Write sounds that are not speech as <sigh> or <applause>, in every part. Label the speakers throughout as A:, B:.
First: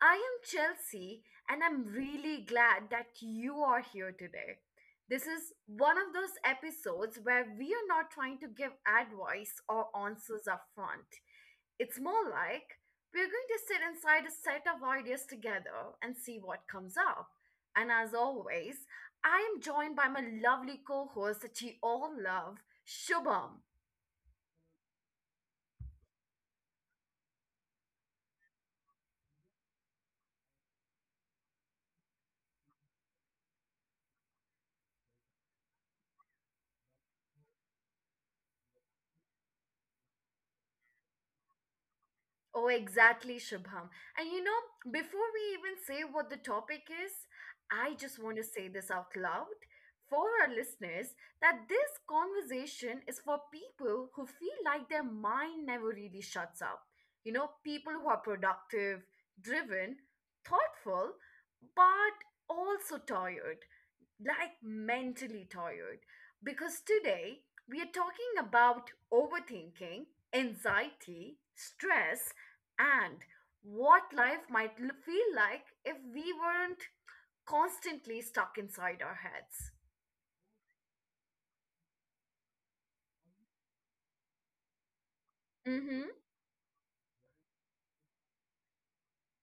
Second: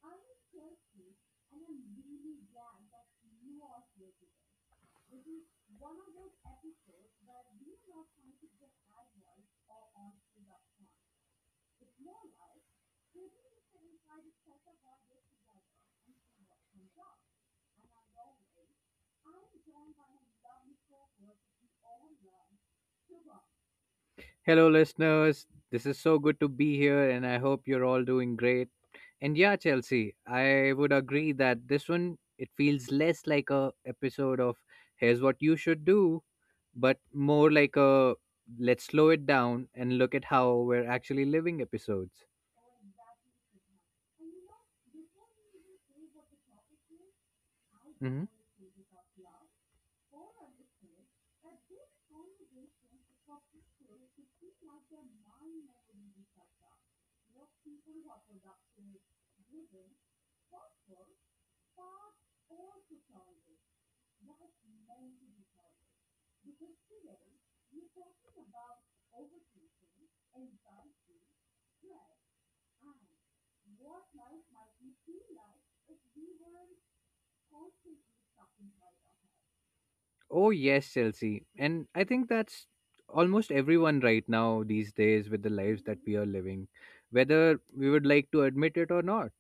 A: I am Chelsea, and I'm really glad that you are here today. This is one of those episodes where we are not trying to give advice or answers up front. It's more like we're going to sit inside a set of ideas together and see what comes up. And as always, I am joined by my lovely co host that you all love, Shubham.
B: Hello, listeners. This is so good to be here, and I hope you're all doing great. And yeah, Chelsea, I would agree that this one it feels less like a episode of "Here's what you should do," but more like a "Let's slow it down and look at how we're actually living" episodes.
A: Oh, exactly, Shubham. And you know, before we even say what the topic is, I just
B: hmm
A: want to say this out loud for our listeners that this conversation is for people who feel like their mind never really shuts up. You know, people who are productive, driven, thoughtful, but also tired, like mentally tired, because today we are talking about overthinking, anxiety, stress, and what life might feel like if we weren't constantly stuck inside our heads.
B: Oh yes, Chelsea, and I think that's almost everyone right now these days with the lives that
A: Mm-hmm.
B: we are living, whether we would like to admit it or not.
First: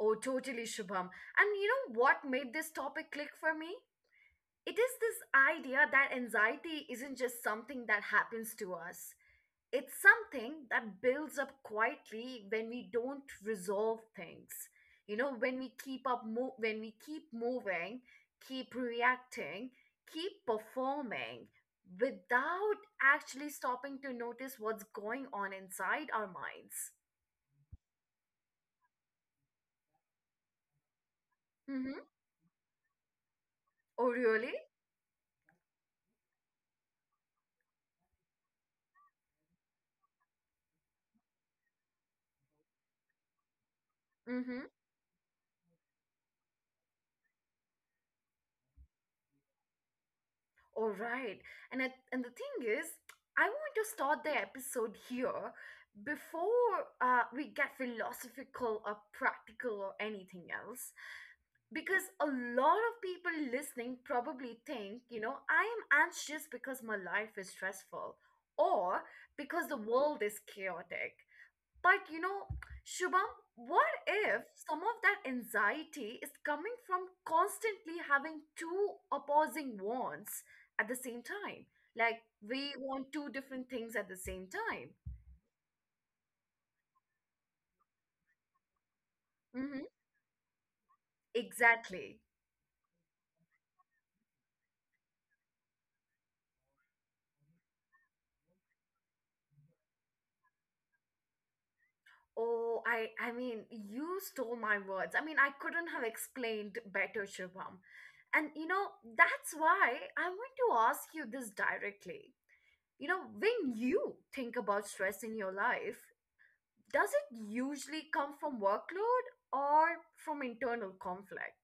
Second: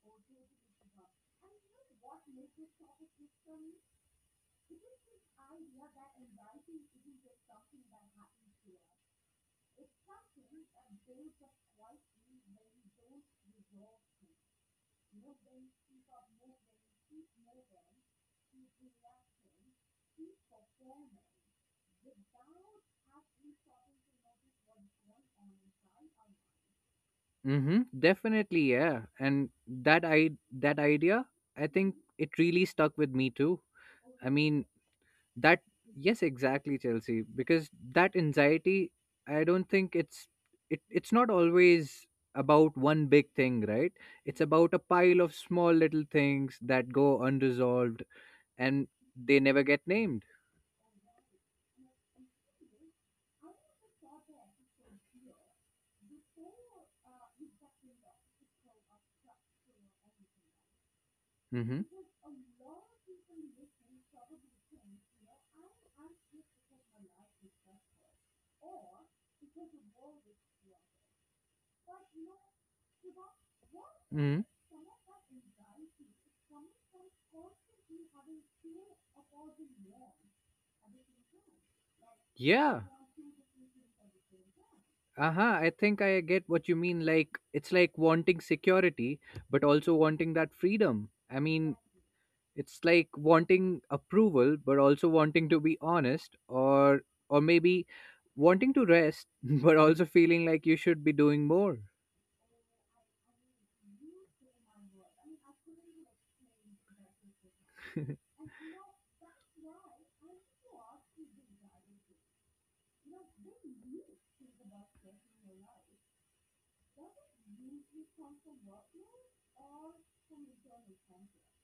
A: Oh, totally, Shubham. And you know what made this topic click for me? It is this idea that anxiety isn't just something that happens to us. It's something that builds up quietly when we don't resolve things. You know, when we when we keep moving, keep reacting, keep performing without actually stopping to notice what's going on inside our minds.
B: Mm-hmm. Definitely, yeah. And that idea, I think
A: Mhm.
B: it really stuck with me too.
A: Oh
B: I
A: really?
B: mean, that yes, exactly, Chelsea. Because that anxiety, I don't think it's it's not always about one big thing, right? It's
A: Mhm.
B: about a pile of small little things that go unresolved and they never get named.
A: All right. And the thing is, I want to start the episode here before we get philosophical or practical or anything else
B: Mm-hmm.
A: because a lot of people listening probably think, you know, I am anxious because my life is stressful or because the world is chaotic. But, you know, Shubham, what
B: Mm-hmm.
A: if some of that anxiety is coming from constantly having two opposing wants at the same time? Like, we
B: Yeah.
A: want two different things at the same time.
B: Uh-huh I think I get what you mean. Like it's like wanting security but
A: Hmm.
B: also wanting that freedom. I mean,
A: Exactly.
B: it's like wanting approval but also wanting to be honest, or maybe wanting to rest <laughs> but also feeling like you should be doing more.
A: Oh, I mean, you stole my words. I mean, I couldn't have explained better, Shubham.
B: <laughs>
A: And you know, that's why I want to ask you this directly. You know, when you think about stress in your life, does it usually come from workload or from internal conflict?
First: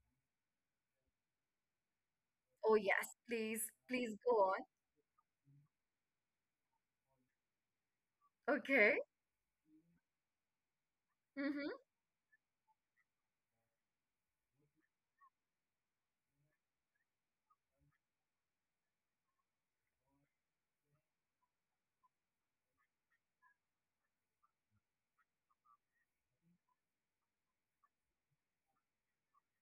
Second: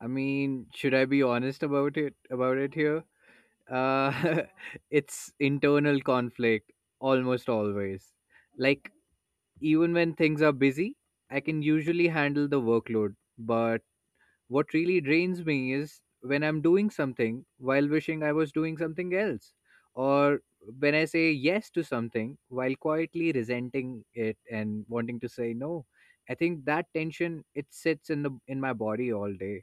B: Should I be honest about it
A: Oh,
B: here?
A: yes, please,
B: uh
A: please go on.
B: <laughs> it's internal conflict, almost always. Like
A: Okay.
B: even when things are busy I can
A: Mm-hmm.
B: usually handle the workload, but what really drains me is when I'm doing something while wishing I was doing something else, or when I say yes to something while quietly resenting it and wanting to say no. I think that tension it sits in the in my body all day.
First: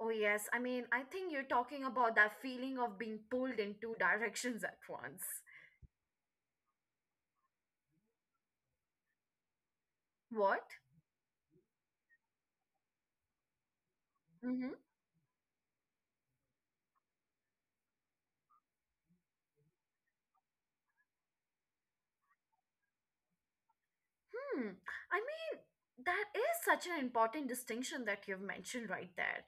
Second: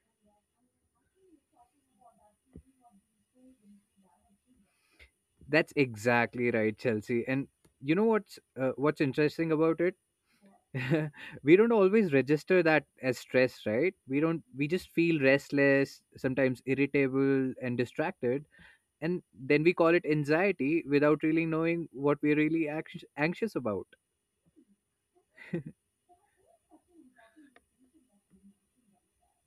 A: Oh, yes. I mean, I think you're talking about that feeling of being pulled in two directions at once.
B: That's exactly right, Chelsea. And what's interesting about it?
A: What?
B: <laughs> We don't always register that as stress, right? We don't. We just feel restless, sometimes irritable and distracted, and then we call it anxiety without really knowing what we're really anxious about.
A: Hmm. I mean, that is such an important distinction that you've mentioned right there.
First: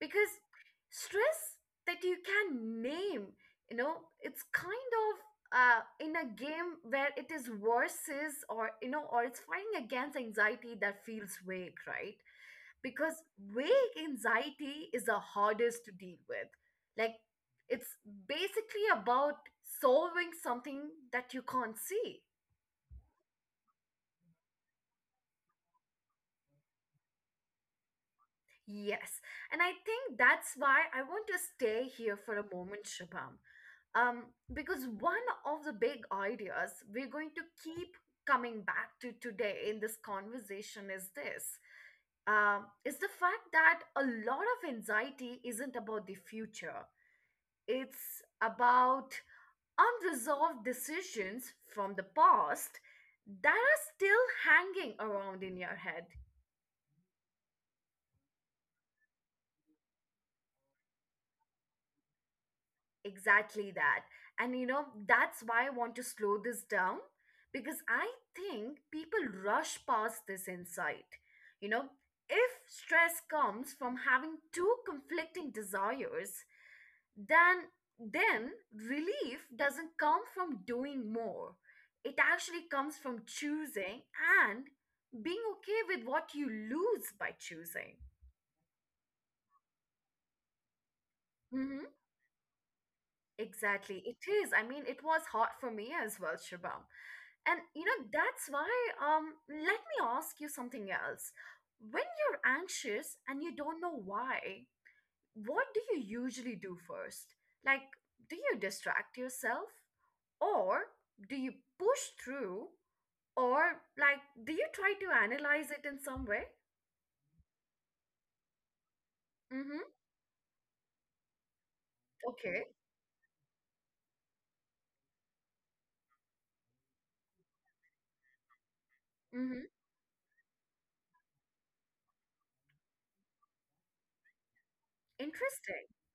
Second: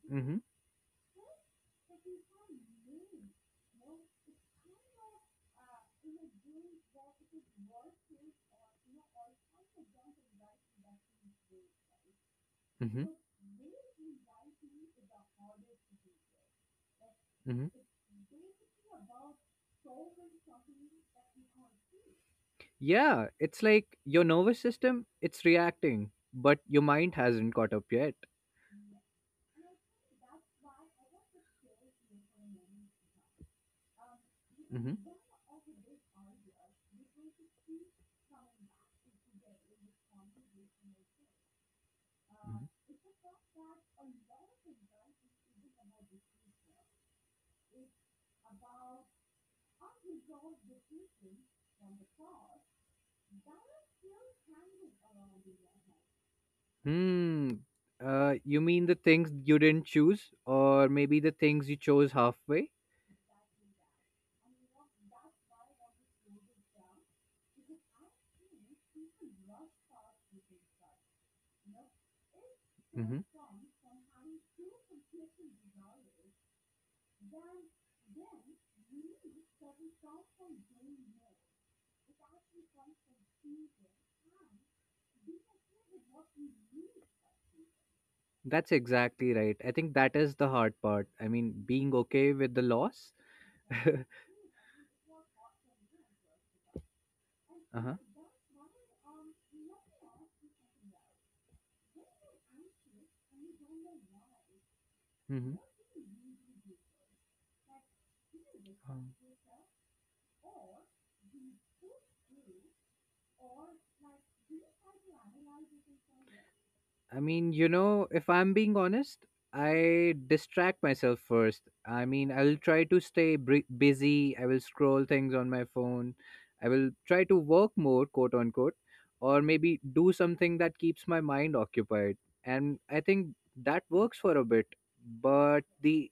A: Because
B: hmm
A: stress that you can name, you know, it's kind of in a game where it is versus or, you know, or it's fighting against anxiety that feels vague, right?
B: hmm
A: Because vague anxiety is the hardest to deal with. Like,
B: hmm
A: it's basically about solving something that you can't see.
B: yeah, it's like your nervous system it's reacting but your mind hasn't caught up yet.
A: Yes. And I think that's why I want to stay here for a moment, Shubham. Um, because
B: hmm
A: one of the big ideas we're going to keep coming back to today in this conversation is this is the fact that a lot of anxiety isn't about the future, it's about unresolved decisions from the past that are still hanging around in your head.
B: hmm uh, you mean the things you didn't choose, or maybe the things you chose halfway?
A: Exactly that. And you know, that's why I want to slow this down because I think people rush past this insight. You know, if stress
B: Mm-hmm.
A: comes from having two conflicting desires, then then relief doesn't come from doing more. It actually comes from choosing and being okay with what you lose by choosing.
B: That's exactly right. I think that is the hard part. I mean,
A: Hmm.
B: being okay with the loss. <laughs> Uh-huh.
A: Exactly. It is. I mean, it was hard for me as well, Shubham. And you know, that's why let me ask you something else. When you're anxious and you don't know why,
B: Mm-hmm.
A: what do you usually do first? Like, do you distract yourself or do you push through or like do you try to analyze it in some way?
B: I mean, you know, if I'm being honest,
A: Mhm.
B: I distract myself first. I mean, I'll
A: Okay.
B: try to stay busy. I will scroll things on my phone. I will try to work more, quote unquote, or
A: Mhm.
B: maybe do something that keeps my mind occupied. And I think that works for a bit. But
A: Interesting.
B: the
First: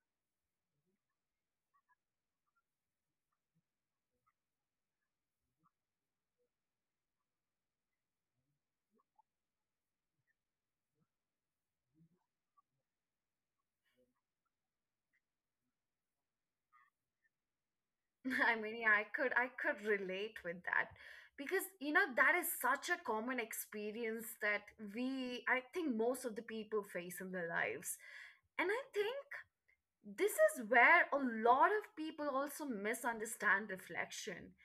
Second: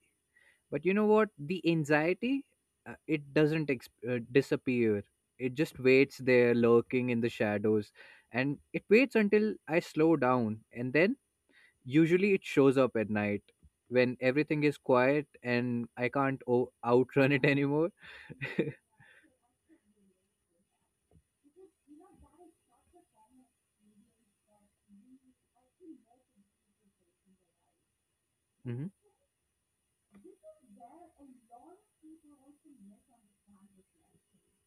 B: but you know what? The anxiety, it doesn't ex- disappear. It just waits there, lurking in the shadows, and it waits until I slow down, and then usually it shows up at night when everything is quiet and I can't outrun it anymore.
A: <laughs> I mean,
B: <laughs>
A: yeah, I could relate with that because you know that is such a common experience that we I think most of the people face in their lives. And I
B: hmm
A: think this is where a lot of people also misunderstand reflection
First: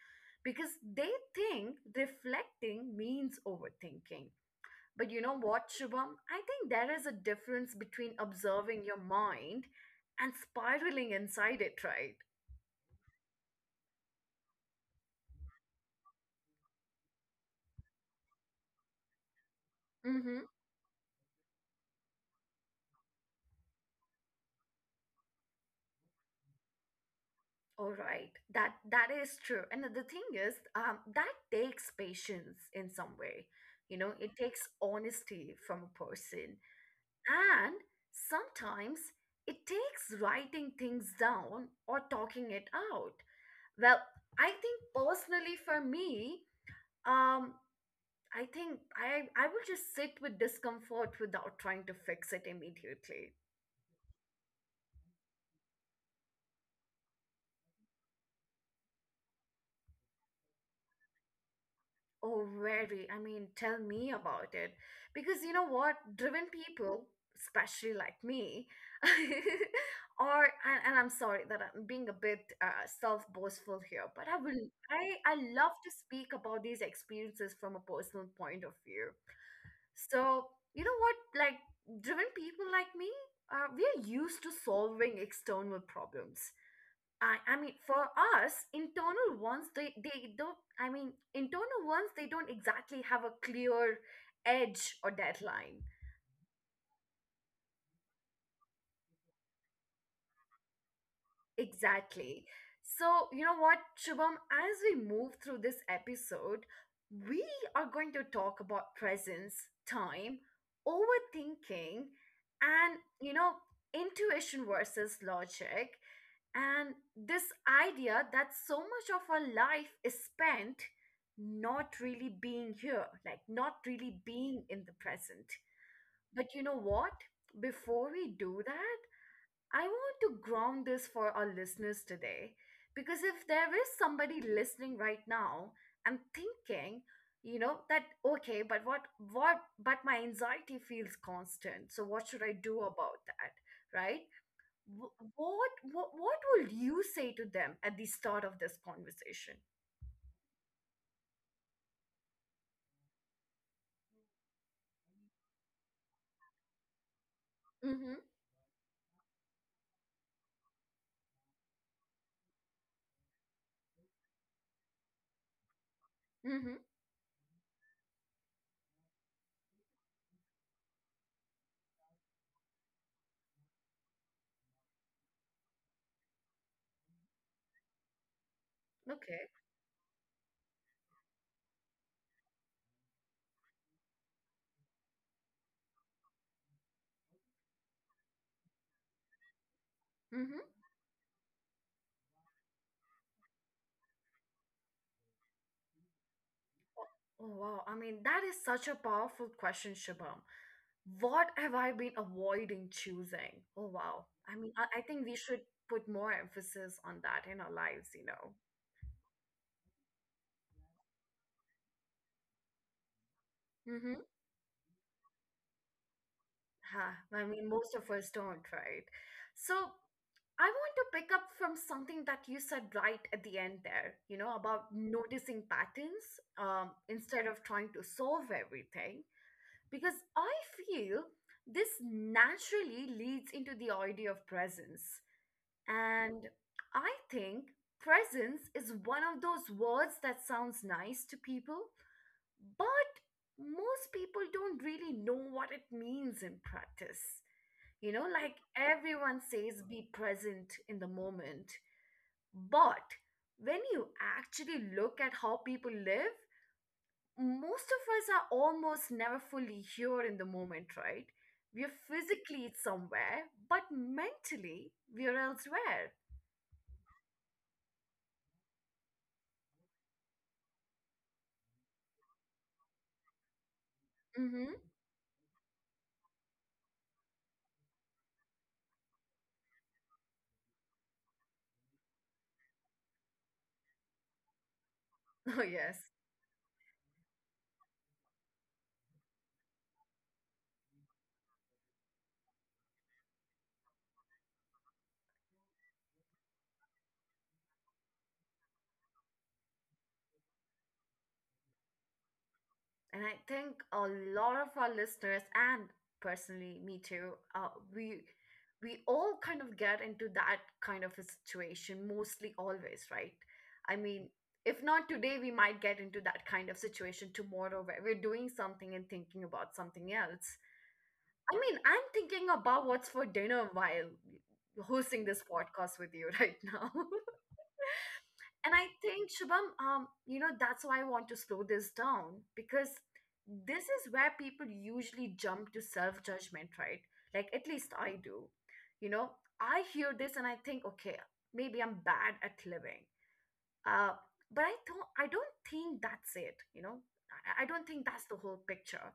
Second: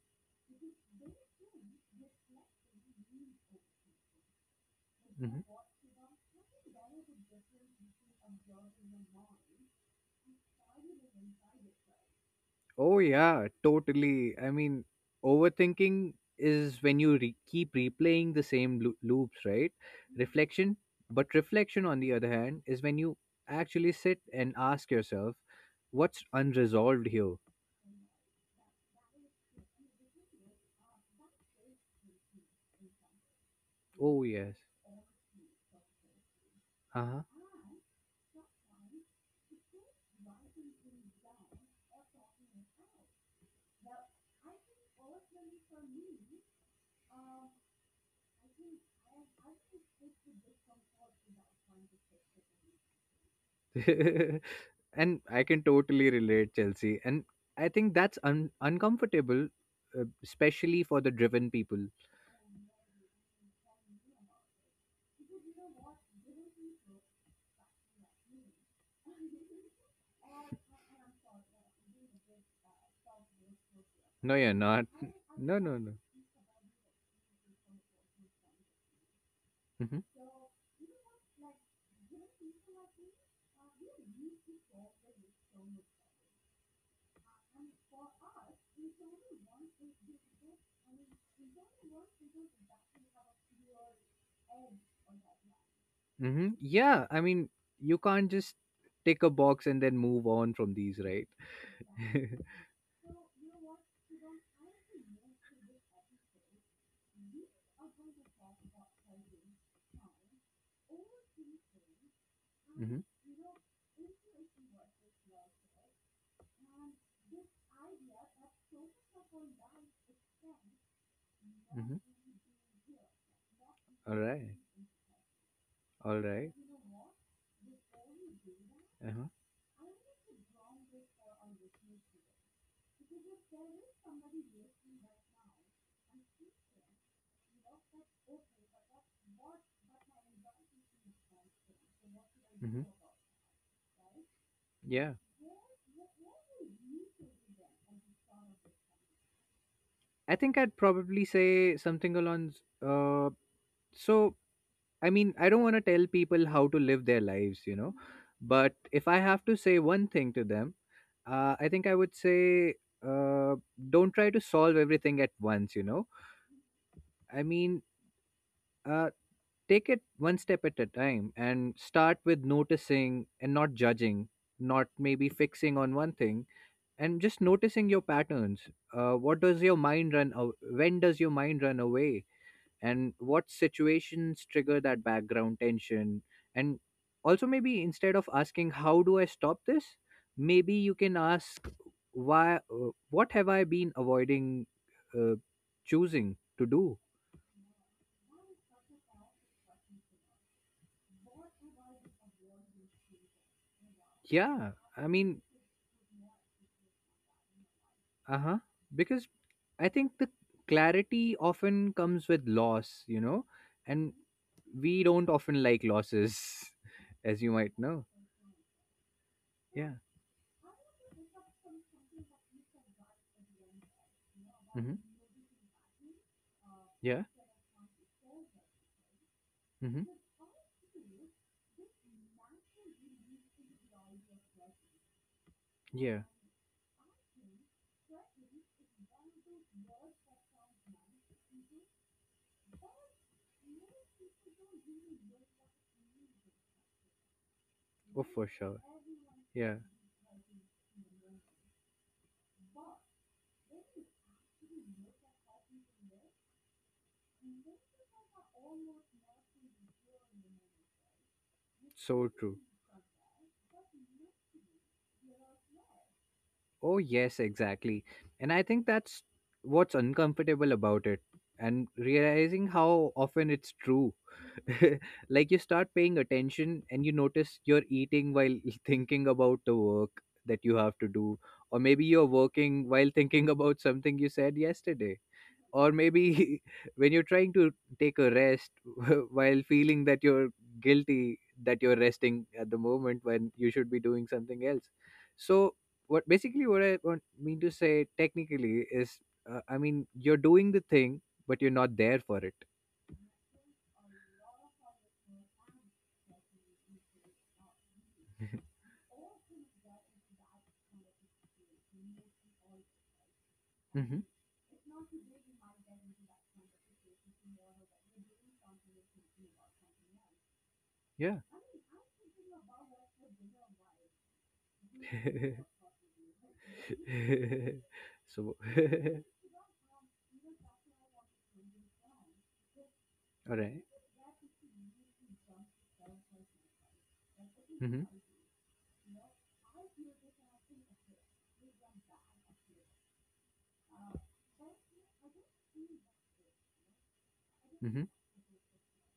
A: because they think reflecting means overthinking. But you know
B: hmm
A: what, Shubham? I think there is a difference between observing your mind and spiraling inside it, right?
B: Oh, yeah, totally. I mean, overthinking is when you keep replaying the same loops, right?
A: Mm-hmm.
B: Reflection, reflection, on the other hand, is when you actually sit and ask yourself, what's unresolved here?
A: All right, that is true. And the thing is, that takes patience in some way. You know,
B: Oh,
A: it
B: yes.
A: takes honesty from a person,
B: Uh
A: and sometimes it takes writing things down or talking it out. Well, I think personally for me, um, I think I will just sit with discomfort without trying to fix it immediately.
B: huh. <laughs> And I can totally relate, Chelsea. And I think that's uncomfortable, especially for the driven people.
A: Oh, very. I mean, tell me about it. Because you know what? Driven people, especially like me, <laughs> and I'm sorry that I'm being a bit self-boastful here, but
B: No,
A: I
B: you're
A: will,
B: not. <laughs>
A: I
B: No,
A: love
B: no,
A: to
B: no.
A: speak about these experiences from a personal point of view.
B: hmm
A: So, you know what? Like, driven people like me, we are used to solving external problems. I mean, for us, internal ones, they don't, I mean, internal ones, they don't exactly have a clear edge or deadline.
B: Yeah, I mean, you can't just tick a box and then move on from these, right? <laughs> Mm-hmm.
A: Exactly. So, you know what, Shubham, as we move through this episode, we are going to talk about presence, time, overthinking, and, you know, intuition versus logic, and this idea that so much of our life is spent not
B: Mm-hmm.
A: really being here, like not
B: All
A: really
B: right.
A: being in the present.
B: All right.
A: But you know what? Before we do that,
B: Uh-huh.
A: I want to ground this for our listeners today because if there is somebody listening right now and thinking, you know, that okay, but what but my anxiety feels constant. So what should I do
B: Mm-hmm.
A: about that? Right?
B: Yeah.
A: What will you say to them at the start of this conversation?
B: I think I'd probably say something along. S- Uh, so I mean, I don't want to tell people how to live their lives, you know,
A: Mhm.
B: but if I have to say one thing to them, I think I would say uh, don't try to solve everything at once, you know.
A: Mhm.
B: I mean, uh, take it one step at a time and start with noticing and not judging, not maybe fixing on one thing, and just noticing your patterns. What
A: Okay.
B: does your mind run? Aw- When does your mind run away? And what situations trigger that background tension? And also, maybe instead of asking how do I stop this,
A: Mhm.
B: maybe you can ask why. What have I been avoiding uh, choosing to do?
A: Oh, wow. I mean, that is such a powerful question, Shabam. What have I been avoiding choosing? Oh, wow. I
B: Yeah,
A: mean, I
B: I
A: think we
B: mean,
A: should put more emphasis on that in our lives, you know.
B: uh-huh, because I think the clarity often comes with loss, you know, and
A: Mm-hmm.
B: we don't often like losses.
A: Ha,
B: <laughs> As
A: I
B: you
A: mean,
B: might
A: most
B: know.
A: of us don't, right? So
B: yeah
A: I want to pick up from something that you said right at the end there, you know, about
B: mm-hmm.
A: noticing patterns
B: yeah
A: instead of trying to solve everything.
B: mm-hmm.
A: Because I feel this naturally leads into the idea of presence.
B: yeah
A: And I think presence is one of those words that sounds nice to people, but most people don't really know what it means in practice. You
B: oh,
A: know,
B: for
A: like
B: sure.
A: everyone
B: Yeah.
A: says, be present in the moment. But when you actually look at how people live, most of us are almost never fully here in the moment, right? We're
B: So true.
A: physically somewhere, but mentally we're elsewhere.
B: Oh, yes, exactly. And I think that's what's uncomfortable about it, and realizing how often it's true.
A: Mm-hmm.
B: <laughs> Like you start paying attention and you notice you're eating while <laughs> thinking about the work that you have to do, or maybe you're working while thinking about something you said yesterday.
A: <laughs> Oh,
B: Or
A: yes.
B: maybe <laughs> when you're trying to take a rest <laughs> while feeling that you're guilty that you're resting at the moment when you should be doing something else. So what basically what I want mean to say technically is, I mean, you're doing the thing but you're not there for it.
A: And I think a lot of our listeners, and personally, me too, we all kind of get into that kind of a situation, mostly always, right? I
B: hmm
A: mean, if not today, we might get into that kind of situation tomorrow where we're doing something and thinking about something else.
B: yeah.
A: I mean, I'm thinking about what's for dinner while hosting
B: <laughs>
A: this podcast with you <laughs> right now. <laughs>
B: so <laughs>
A: And I think, Shubham, you know, that's why I want to slow this down because
B: all right.
A: this is where people usually jump to self judgment, right? Like, at least
B: mm-hmm,
A: I do. You know, I hear this and I think, okay, maybe I'm bad at living. Uh, but don't. I don't think that's it, you know? I don't
B: mm-hmm,
A: think that's the whole picture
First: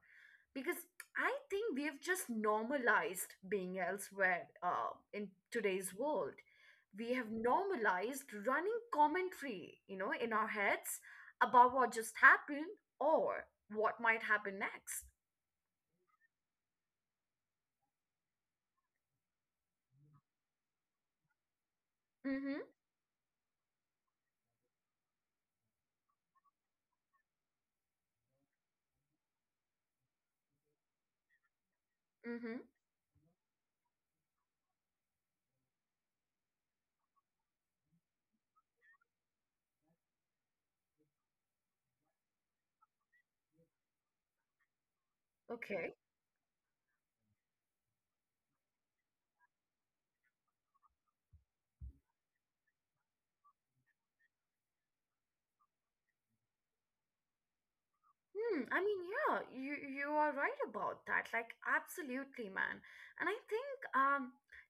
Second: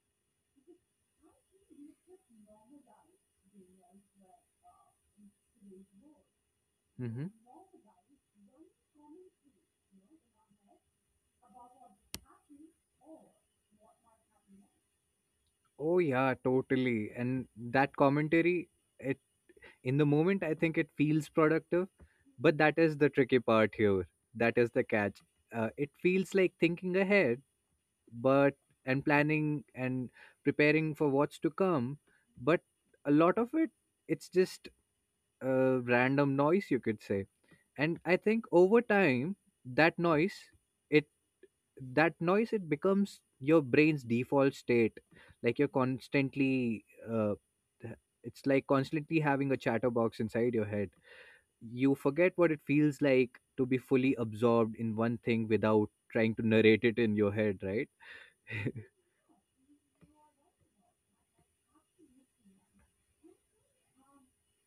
A: because I think we have just normalized being elsewhere in today's world. We
B: mm-hmm.
A: have normalized running commentary, you know, in our heads about what just happened or what might happen next.
B: Oh yeah, totally. And that commentary in the moment, I think it feels productive, but
A: Mm-hmm.
B: that is the tricky part here, that is the catch. Uh, it feels like thinking ahead, but and planning and preparing for what's to come.
A: Mm-hmm.
B: But a lot of it, it's just random noise, you could say. And I think over time, that noise it that noise it becomes your brain's default state. Like you're
A: Okay.
B: constantly uh, th- it's like constantly having a chatterbox inside your head. You forget what it feels like to be fully absorbed in one thing without trying to narrate it in your head, right?
A: Hmm.
B: <laughs>
A: I mean, yeah, you are right about that. Like, absolutely, man. And I think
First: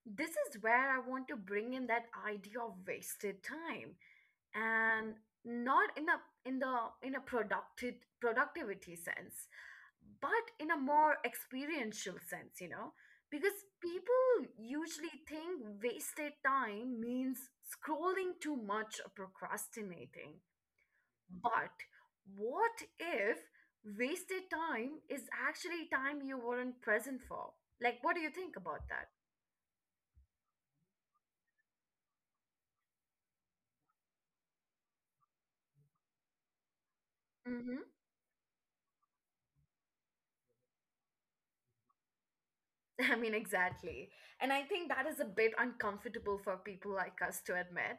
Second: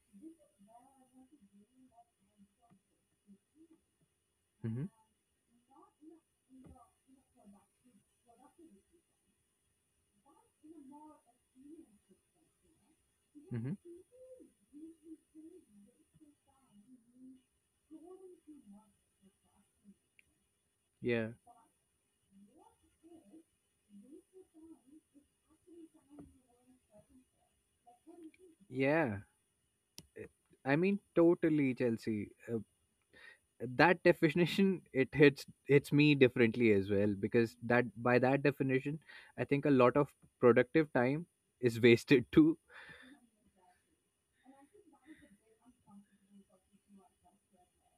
A: this is where I want to bring in that idea of wasted time
B: hmm
A: and not in a in the in a productive productivity sense but in a more experiential sense, you know, because
B: hmm
A: people usually think wasted time means scrolling too much or procrastinating,
B: Yeah.
A: but what if wasted time is actually time you weren't present for? Like what do you think about that?
B: Yeah. I mean, totally, Chelsea. That definition it hits me differently as well, because
A: Hmm.
B: that by that definition, I think a lot of productive time is <laughs> wasted too.
A: <laughs> I mean, exactly. And I think that is a bit uncomfortable for people like us to admit.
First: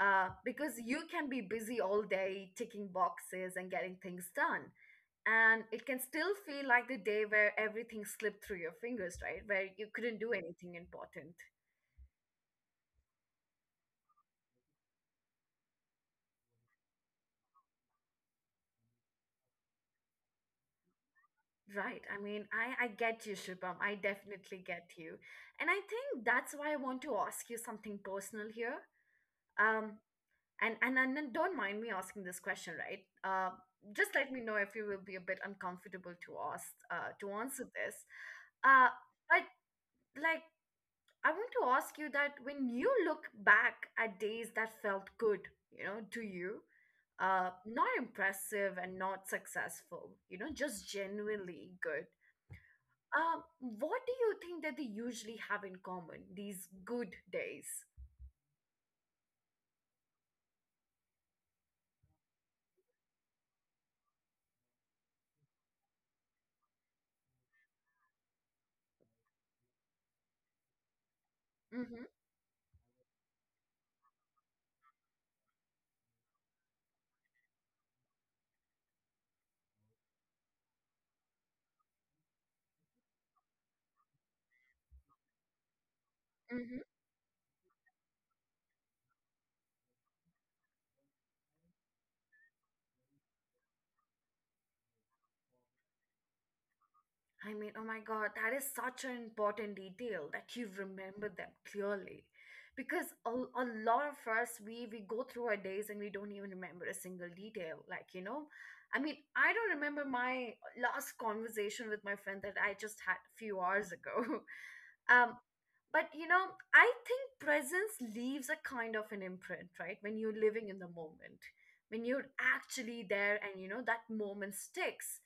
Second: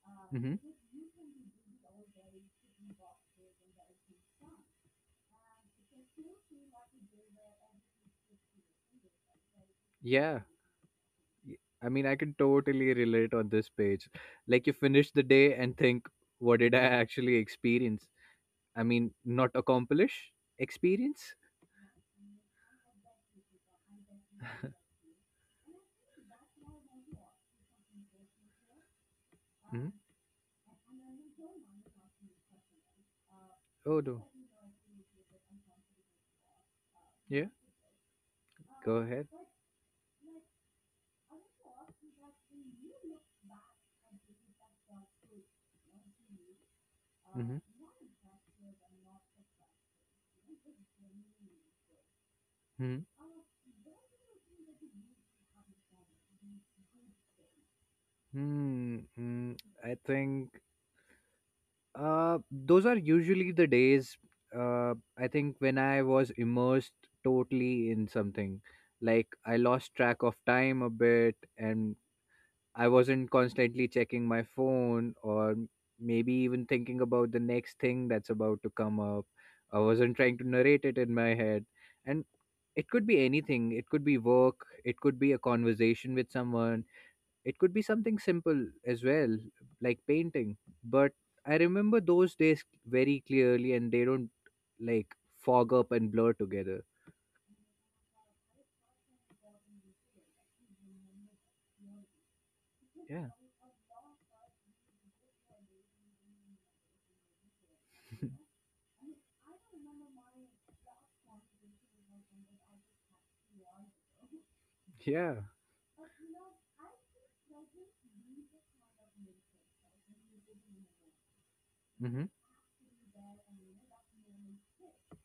B: hmm
A: Because you can be busy all day ticking boxes and getting things done. And it can still feel like the day where everything slipped through your fingers, right? Where you couldn't do
B: Yeah.
A: anything important.
B: Y- I mean, I can totally relate on this page. Like you finish the day and think, what did I actually experience? I mean, not accomplish, experience.
A: Right. I mean, I get you, Shubham. I definitely get you. And I think that's why I want to ask you something personal here.
B: hmm
A: Um, and don't mind me asking this question, right?
B: Oh
A: Just
B: no,
A: let me know if you will be a bit uncomfortable to ask to
B: yeah.
A: answer this. Uh,
B: Go ahead.
A: but like I want to ask you that when you look back at days that felt good, you know, to you,
B: Mm-hmm.
A: not impressive and not successful, you know, just genuinely good.
B: hmm
A: What do you think that they usually have in common, these good days?
B: Hmm. hmm. I think those are usually the days. I think when I was immersed totally in something, like I lost track of time a bit, and
A: Mm-hmm,
B: I wasn't constantly checking my phone or maybe even thinking about the next thing that's about to come up. I wasn't trying to narrate it in my head. And it could be anything. It could be work. It could be a conversation with
A: mm-hmm.
B: someone. It could be something simple as well, like painting. But I remember those days very clearly, and they don't like fog up and blur together.
A: I mean, oh my God, that is such an important detail that you remember them clearly. Because
B: Yeah.
A: a lot of us, we go through our days and we don't even remember a single detail. Like, I mean, I don't remember my last conversation with my friend that I just had a few hours ago. <laughs> Um,
B: Yeah.
A: but, I think presence leaves a kind of an imprint, right? When you're living in the moment, when
B: Mm-hmm.
A: you're actually there and, that moment sticks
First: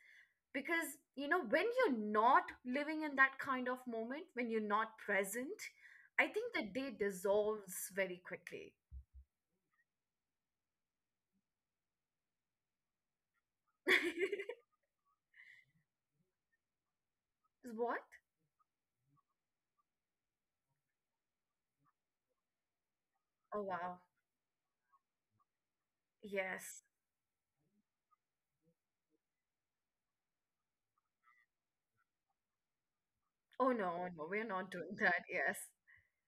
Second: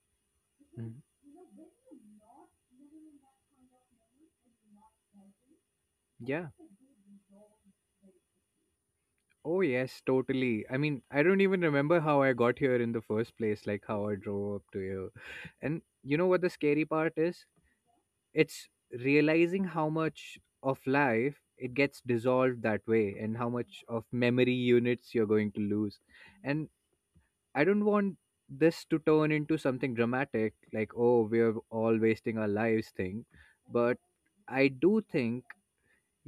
A: because
B: hmm
A: you know when you're not living in that kind of moment when you're not present, I
B: Yeah.
A: think the day dissolves very quickly.
B: Oh, yes, totally. I mean, I don't even remember how I got here in the first place, like how I drove up
A: <laughs>
B: to here. And you know what the scary part is?
A: What?
B: It's realizing how much of life it gets dissolved that way, and how
A: Oh
B: much
A: wow,
B: of memory units you're going to lose. And
A: yes.
B: I don't want this to turn into something dramatic, like oh, we're all wasting our lives thing.
A: Oh
B: But
A: no, no, we're
B: I
A: not
B: do
A: doing that,
B: think,
A: yes.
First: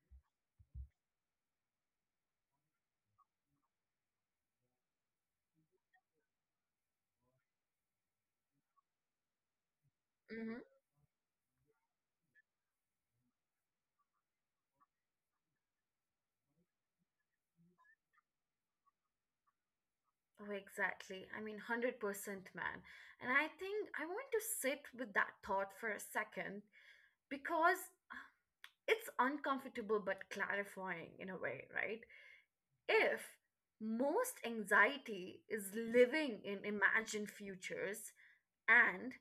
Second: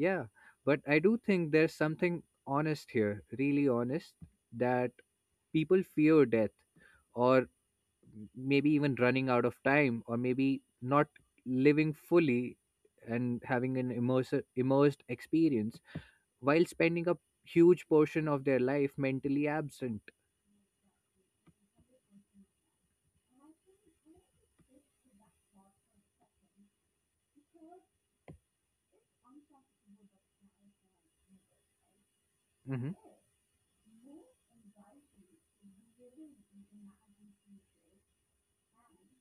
B: yeah, but I do think there's something honest here, really honest, that people fear death, or maybe even running out of time, or
A: Mm-hmm.
B: maybe not living fully and having an immersive immersed experience, while spending a huge portion of their life mentally absent.
A: Oh exactly, I mean 100%. Man, and I think I want to sit with that thought for a second because it's uncomfortable but clarifying in a way, right?
B: hmm
A: If most anxiety is living in imagined futures and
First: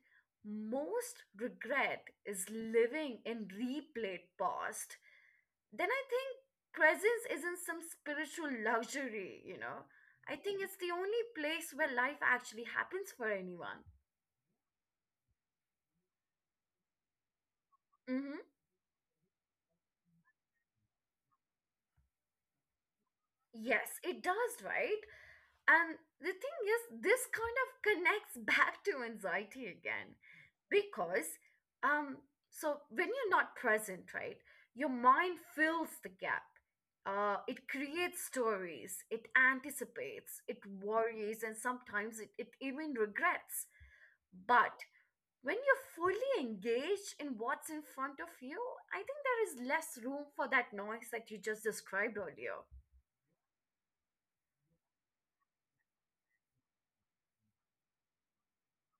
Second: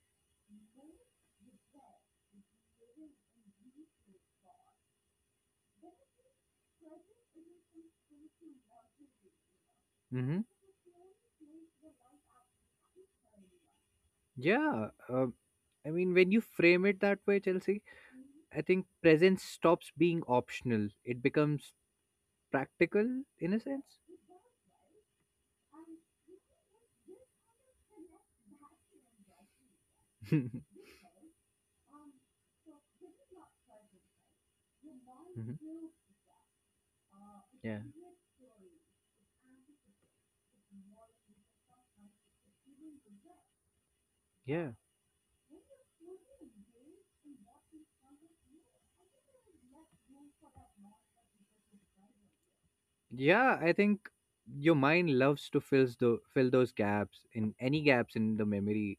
A: most regret is living in replayed past, then I think presence isn't some spiritual luxury, you know. I
B: hmm
A: think it's the only place where life actually happens for anyone.
B: yeah. I mean, when you frame it that way, Chelsea,
A: Mm-hmm.
B: I think presence stops being optional. It becomes practical, in a
A: Yes,
B: sense.
A: it does, right? And the thing is, this kind of connects back to anxiety again
B: <laughs>
A: because, um, so when you're not present, right, your mind
B: Mhm.
A: fills the gap. It
B: yeah
A: creates stories, it anticipates, it worries, and sometimes it even regrets.
B: yeah
A: But when you're fully engaged in what's in front of you, I think there is less room for that noise that you just described earlier.
B: yeah, I think your mind loves to fill those gaps, in any gaps in the memory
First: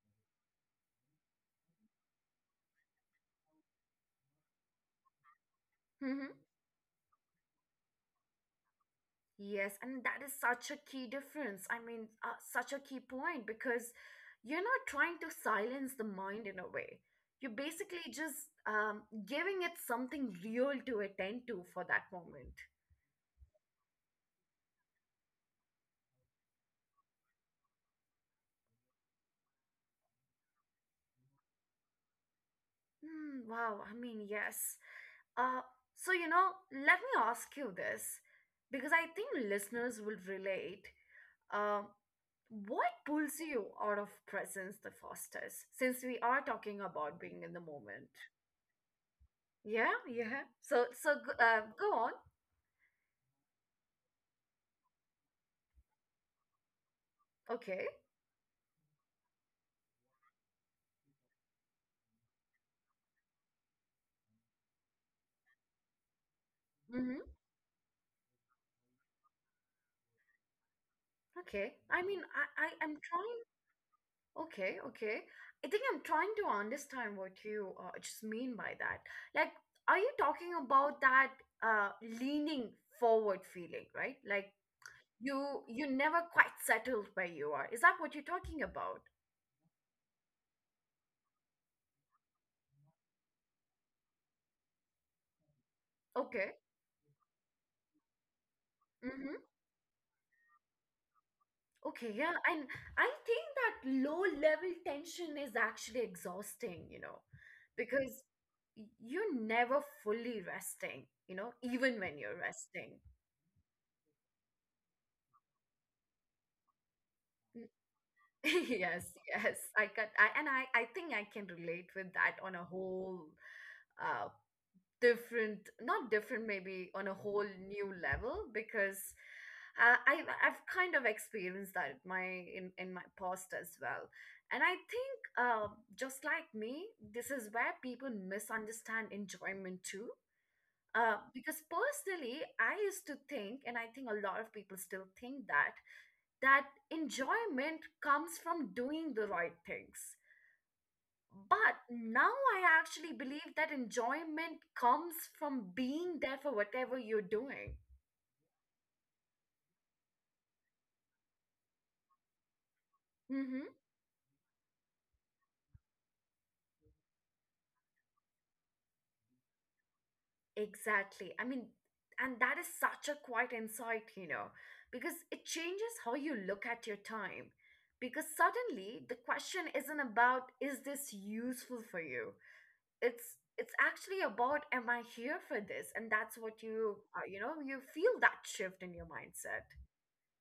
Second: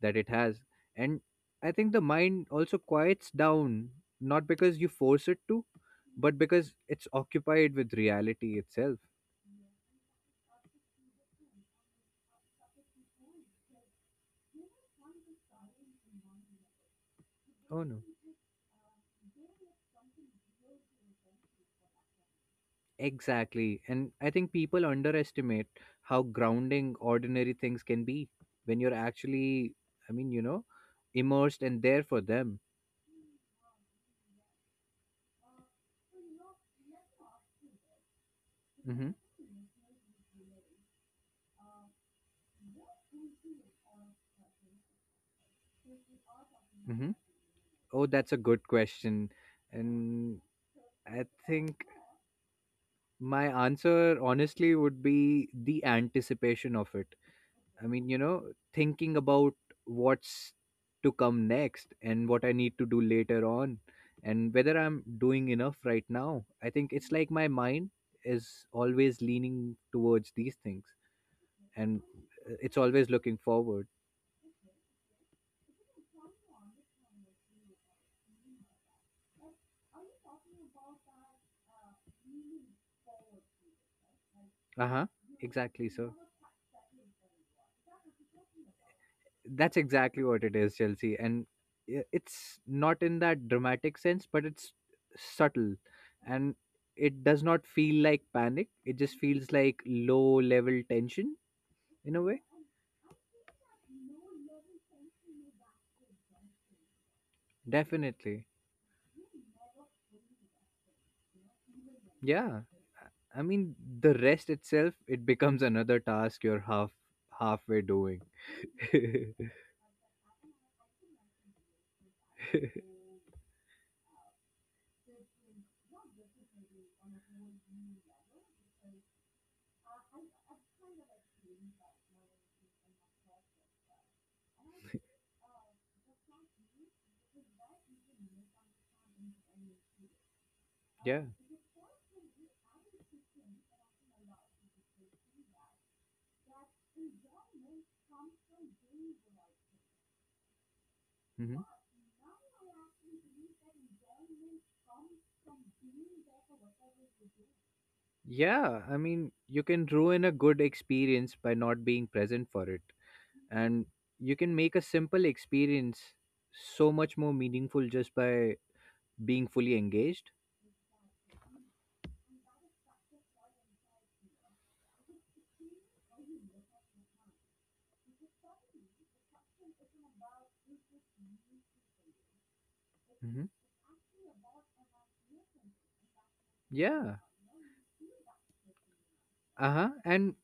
B: that it has. And I think the mind also quiets down, not because you force it to,
A: Mm-hmm.
B: but because it's occupied with reality itself.
A: Yes, and that is such a key difference. I mean, such a key point because you're not trying to silence the mind in a way. You're
B: Oh no.
A: basically just giving it something real to attend to for that moment.
B: Exactly. And I think people underestimate how grounding ordinary things can be when you're actually, I mean, you know, immersed and there for them.
A: Hmm, wow, I mean, yes. Uh, so, you know, let me ask you this because I
B: Mm-hmm.
A: think listeners will relate. Um, what pulls you out of presence the fastest since we are talking
B: Mm-hmm.
A: about being in the
B: Oh,
A: moment?
B: that's a good question.
A: Yeah,
B: And
A: yeah. So,
B: I think
A: go on.
B: my answer honestly would be the anticipation of it.
A: Okay.
B: I mean, you know, thinking about what's to come next and what I need to do later on, and whether I'm doing enough right now. I think it's
A: Mm-hmm.
B: like my mind is always leaning towards these things,
A: Okay.
B: and
A: I mean,
B: it's
A: I'm
B: always looking
A: trying.
B: forward.
A: Okay, okay. I think I'm trying to understand what you just mean by that. Like, are you talking about that uh, leaning forward feeling, right? Like
B: Uh huh.
A: you
B: Exactly. So
A: never quite settled where you are. Is that what you're talking about?
B: that's exactly what it is, Chelsea. And it's not in that dramatic sense, but it's subtle. And
A: Okay.
B: it does not feel like panic. It just feels like low level tension,
A: Okay,
B: in a
A: yeah,
B: way.
A: and I think that low level tension is actually exhausting, you know, because
B: Definitely.
A: you're never fully resting, you know, even when you're
B: Yeah.
A: resting.
B: I mean, the rest itself, it becomes another task you're
A: N-
B: halfway doing.
A: <laughs>
B: <laughs>
A: Yes, yes, I can, and I think I can relate with that on a whole, uh, different, not different, maybe on a whole new level because I I've kind of experienced that in in my past as well. And I think just like me, this is where people misunderstand enjoyment too.
B: Yeah.
A: Because personally, I used to think, and I think a lot of people still think that, that enjoyment comes from doing the right things.
B: hmm
A: But now I actually believe that enjoyment comes from being there for whatever you're doing.
B: Yeah. I mean, you can ruin a good experience by not being present for it,
A: Mm-hmm.
B: and you can make a simple experience so much more meaningful just by being fully engaged.
A: Exactly. I mean, and that is such a quiet insight, you know, because it changes how you look at your time. Because suddenly the question isn't about is this useful for you?
B: hmm
A: It's actually about am I here for this? And that's what you
B: Yeah.
A: you know, you feel that shift in your mindset.
B: Uh huh. And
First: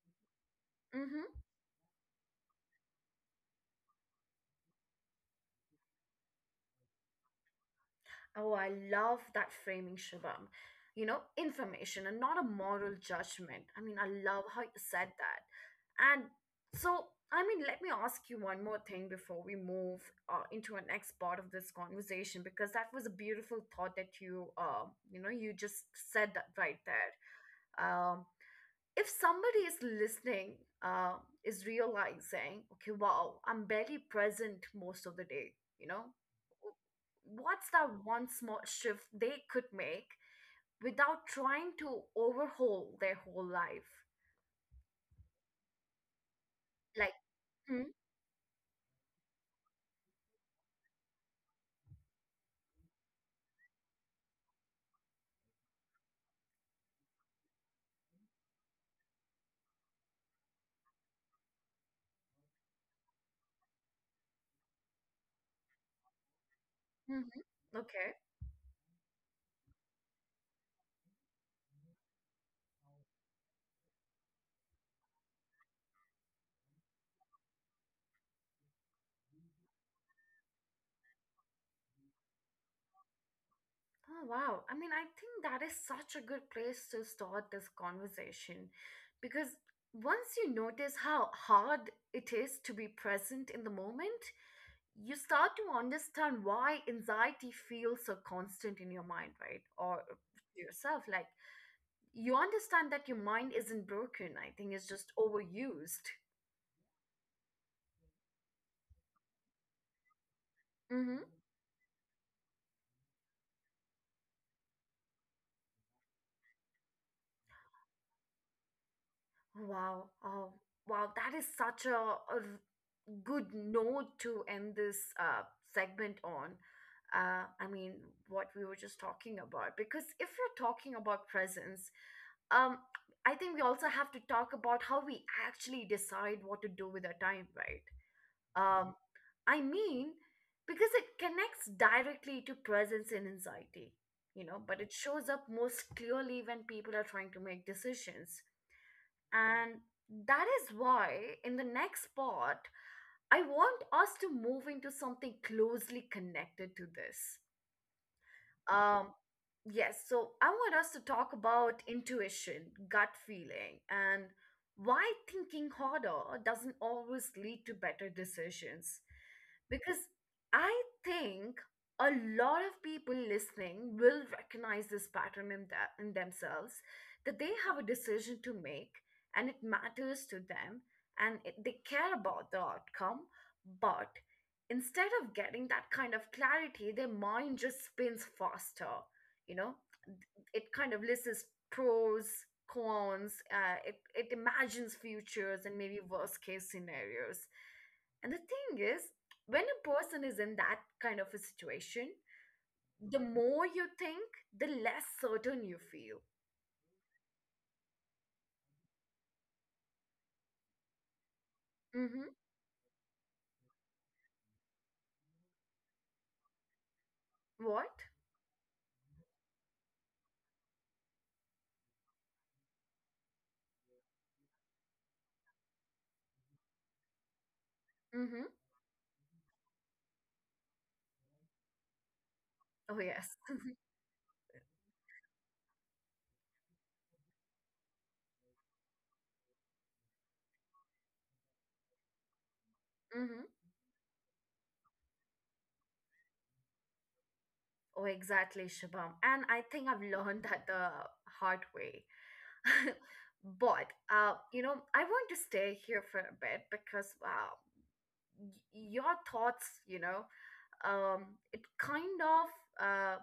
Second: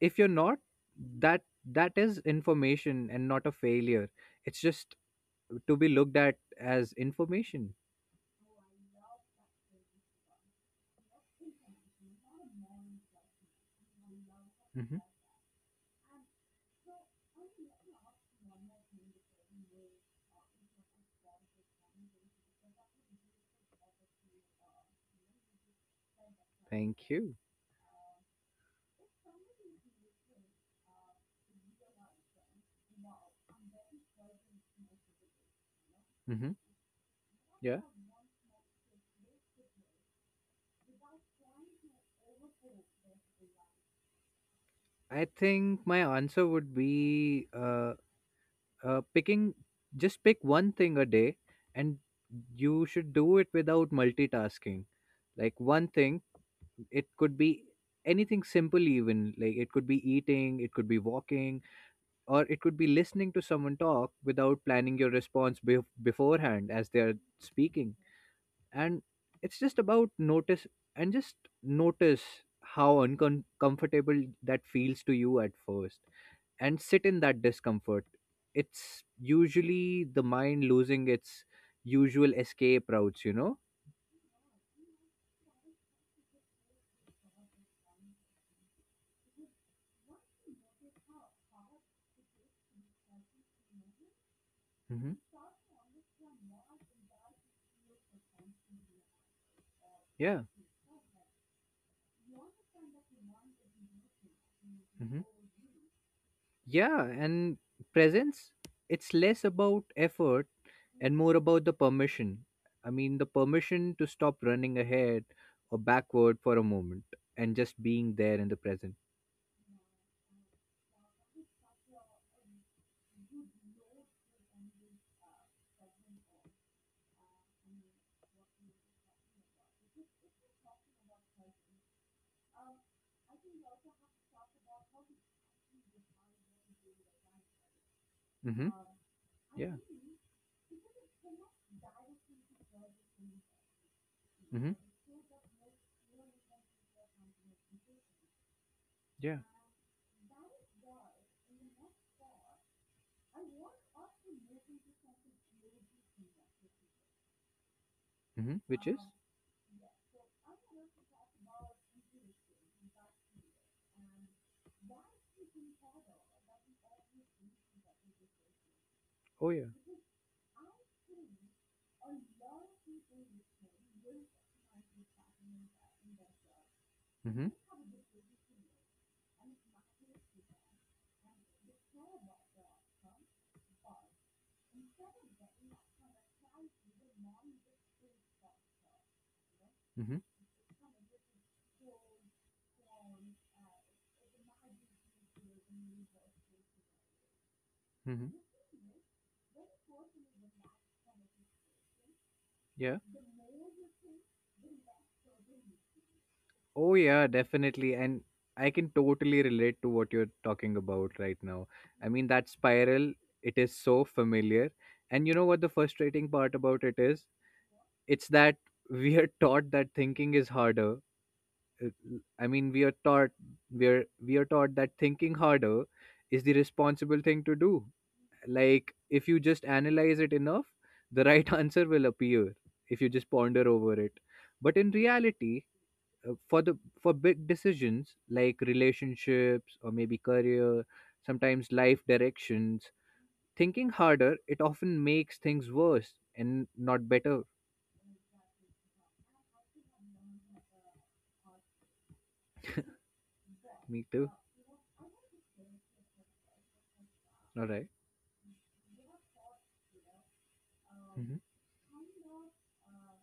B: if you're not,
A: Mm-hmm.
B: that that is information and not a failure. It's just to be looked at as information.
A: Oh, I love that framing, Shubham. You know, information and not a moral judgment. I mean, I love how you
B: Hmm
A: said that. And so, I mean, let me ask you one more thing before we move into our next part of this conversation, because that was a beautiful thought that you, you know, you just said that right
B: Thank you.
A: there. Um, if somebody is listening, uh, is realizing, okay, wow, I'm barely present most of the day, you know,
B: Hmm
A: what's
B: Yeah,
A: that one small shift they could make without trying to overhaul their whole life?
B: I think my answer would
A: Like,
B: be picking just pick one thing a day, and you should do it without multitasking. Like one thing, it could be anything simple, even like it could be eating, it could be walking, or it could be listening to someone talk without planning your response beforehand as they are
A: mm-hmm,
B: speaking,
A: okay.
B: and it's just about notice and just notice how uncomfortable that feels to you at first and sit in that discomfort. It's usually the mind losing its usual escape routes.
A: Oh, wow. I mean, I think that is such a good place to start this conversation because once you notice how hard it is to be present in the moment, you
B: Hmm
A: start to understand why anxiety feels so constant in your mind, right? Or
B: Yeah.
A: to yourself. Like you understand that your mind isn't broken. I think it's just
B: hmm
A: overused.
B: Yeah, and presence, it's less about effort and
A: Mm-hmm.
B: more about the permission. I mean, the permission to stop running ahead or backward for a moment and just being there in the present.
A: Wow. Oh, wow. That is such a good note to end this segment on. I mean, what we were just talking about. Because if you're talking about presence, um, I think we also have to talk about how we actually decide what to do with our time, right?
B: Hmm
A: Um, I
B: Yeah.
A: mean, because it connects directly to presence and anxiety, you know,
B: Mm-hmm.
A: but it shows up most clearly when people are trying to make decisions.
B: Yeah.
A: And that is why, in the next part, I want us to move into something closely connected to this.
B: Mm-hmm. Which is?
A: Um, yes, so I want us to talk about intuition, gut feeling, and why thinking harder doesn't always lead to better decisions.
B: Oh yeah.
A: Because I think a lot of people listening will recognize this pattern that, in themselves that
B: Mm-hmm.
A: they have a decision to make and it matters to them and they care about the outcome, but instead of getting that kind of clarity, their mind just spins faster. You know,
B: Mm-hmm.
A: it kind of lists pros, cons, it imagines futures and maybe worst case scenarios.
B: Mm-hmm.
A: And the thing is, when a person is in that kind of a situation,
B: Yeah.
A: the more you think, the less certain you feel.
B: Oh yeah, definitely. And I can totally relate to what you're talking about right now. I mean,
A: Mm-hmm.
B: that spiral, it is so familiar. And you know what the frustrating part about it is?
A: What?
B: It's that <laughs> we are taught that thinking is harder. Uh, I mean, we are taught that thinking harder is the responsible thing to do.
A: Mm-hmm.
B: Like, if you just analyze it enough, the right <laughs> answer will appear
A: Oh,
B: if you
A: yes.
B: just ponder over it. But in reality, uh, for the for big decisions like relationships or maybe career, sometimes life directions,
A: Mm-hmm.
B: thinking harder, it often makes things worse and not better.
A: Oh, exactly, Shabam. And I think I've learned that the hard way. <laughs> but
B: Me too.
A: uh, you know, I want to stay here for a bit because wow,
B: All right.
A: your thoughts, you know, um,
B: Mhm.
A: it kind of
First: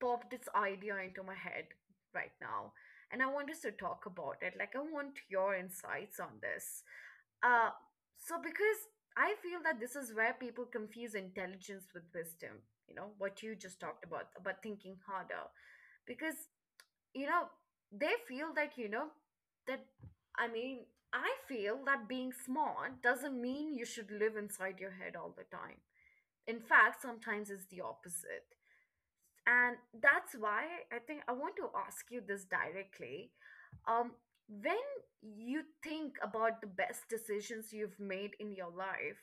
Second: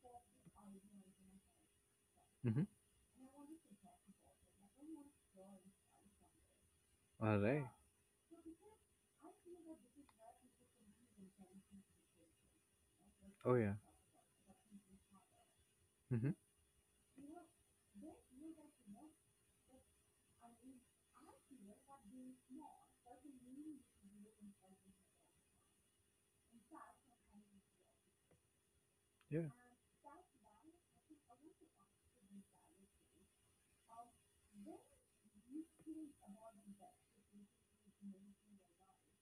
A: popped this idea into my head right
B: Mhm.
A: now, and I want us to talk about it. Like, I want your insights on this.
B: All right.
A: Uh, so because I feel that this is where people confuse intelligence with wisdom. You know what you
B: Oh yeah.
A: just talked about thinking harder,
B: Mhm.
A: because you know they feel that you know that, I mean, I feel that being smart doesn't mean you should live inside your head all the time. In fact, sometimes it's the opposite,
B: Yeah.
A: and that's why I think I want to ask you this directly. um when you think about the best decisions you've made in your life,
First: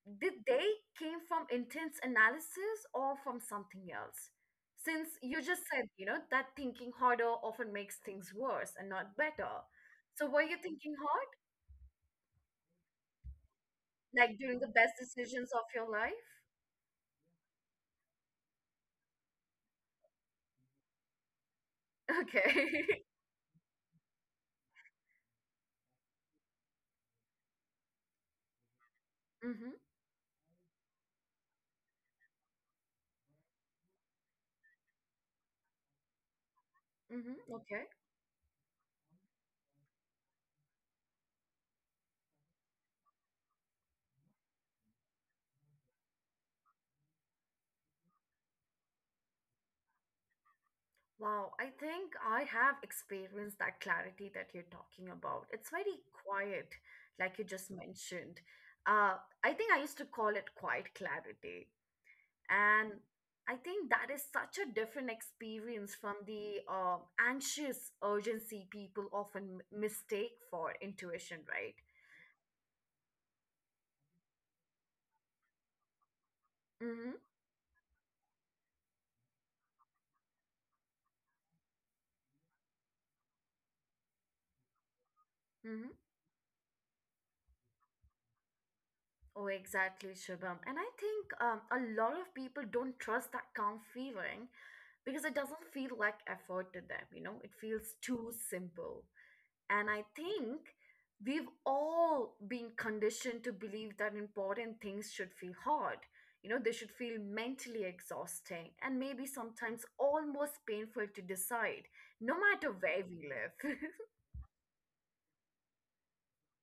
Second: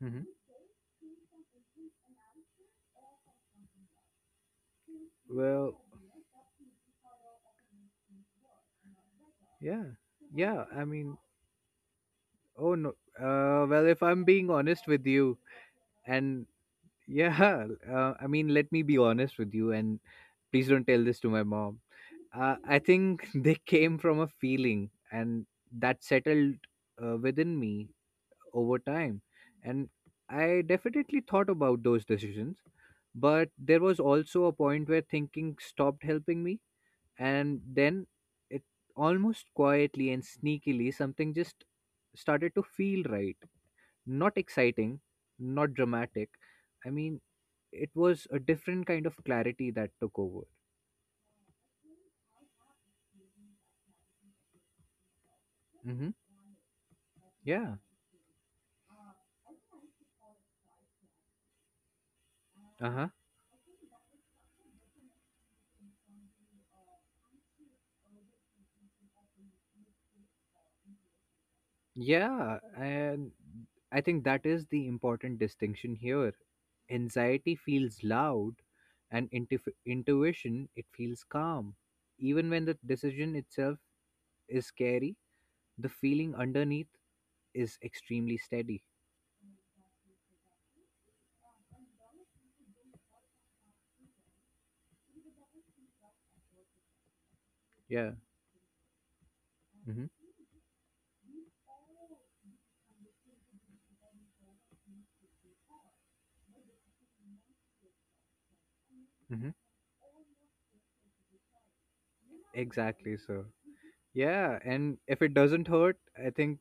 B: Mhm.
A: did they came from intense analysis or from something else, since you just
B: Well,
A: said, you know, that thinking harder often makes things worse and not better?
B: yeah.
A: So were you
B: Yeah, I
A: thinking
B: mean,
A: hard
B: oh no. If I'm
A: like
B: being
A: during the
B: honest
A: best
B: with you,
A: decisions of your life?
B: and yeah, <laughs> I mean, let me be honest with you, and please don't tell this to my mom. I
A: Okay. <laughs>
B: think <laughs> they came from a feeling, and that settled within me over time.
A: Mm-hmm,
B: And I definitely thought about those decisions, but there was also a point where thinking stopped helping me,
A: mm-hmm,
B: and
A: okay.
B: then it, almost quietly and sneakily, something just started to feel right. Not exciting, not dramatic. I mean, it was a different kind of clarity that took over.
A: Wow, I think I have experienced that clarity that you're talking about. It's very
B: Hmm
A: quiet, like you just
B: Yeah.
A: mentioned. uh, I think I used to call it quiet clarity.
B: Uh
A: And
B: huh.
A: I think that is such a different experience from the anxious urgency people often mistake for intuition, right?
B: Yeah. And I think that is the important distinction here.
A: Mm-hmm,
B: Anxiety feels loud, and intuition, it feels calm. Even when the decision itself is scary,
A: mm-hmm.
B: the feeling underneath is extremely steady.
A: Oh, exactly, Shubham. And I think a lot of people don't trust that calm feeling because it doesn't feel like effort to them, you know, it feels
B: Yeah.
A: too simple. And I
B: Mm-hmm.
A: think we've all been conditioned to believe that important things should feel hard. You know, they should feel mentally exhausting and maybe
B: Mm-hmm.
A: sometimes almost painful to decide, no matter where
B: Exactly,
A: we
B: sir.
A: live.
B: Yeah, and if it doesn't hurt, I think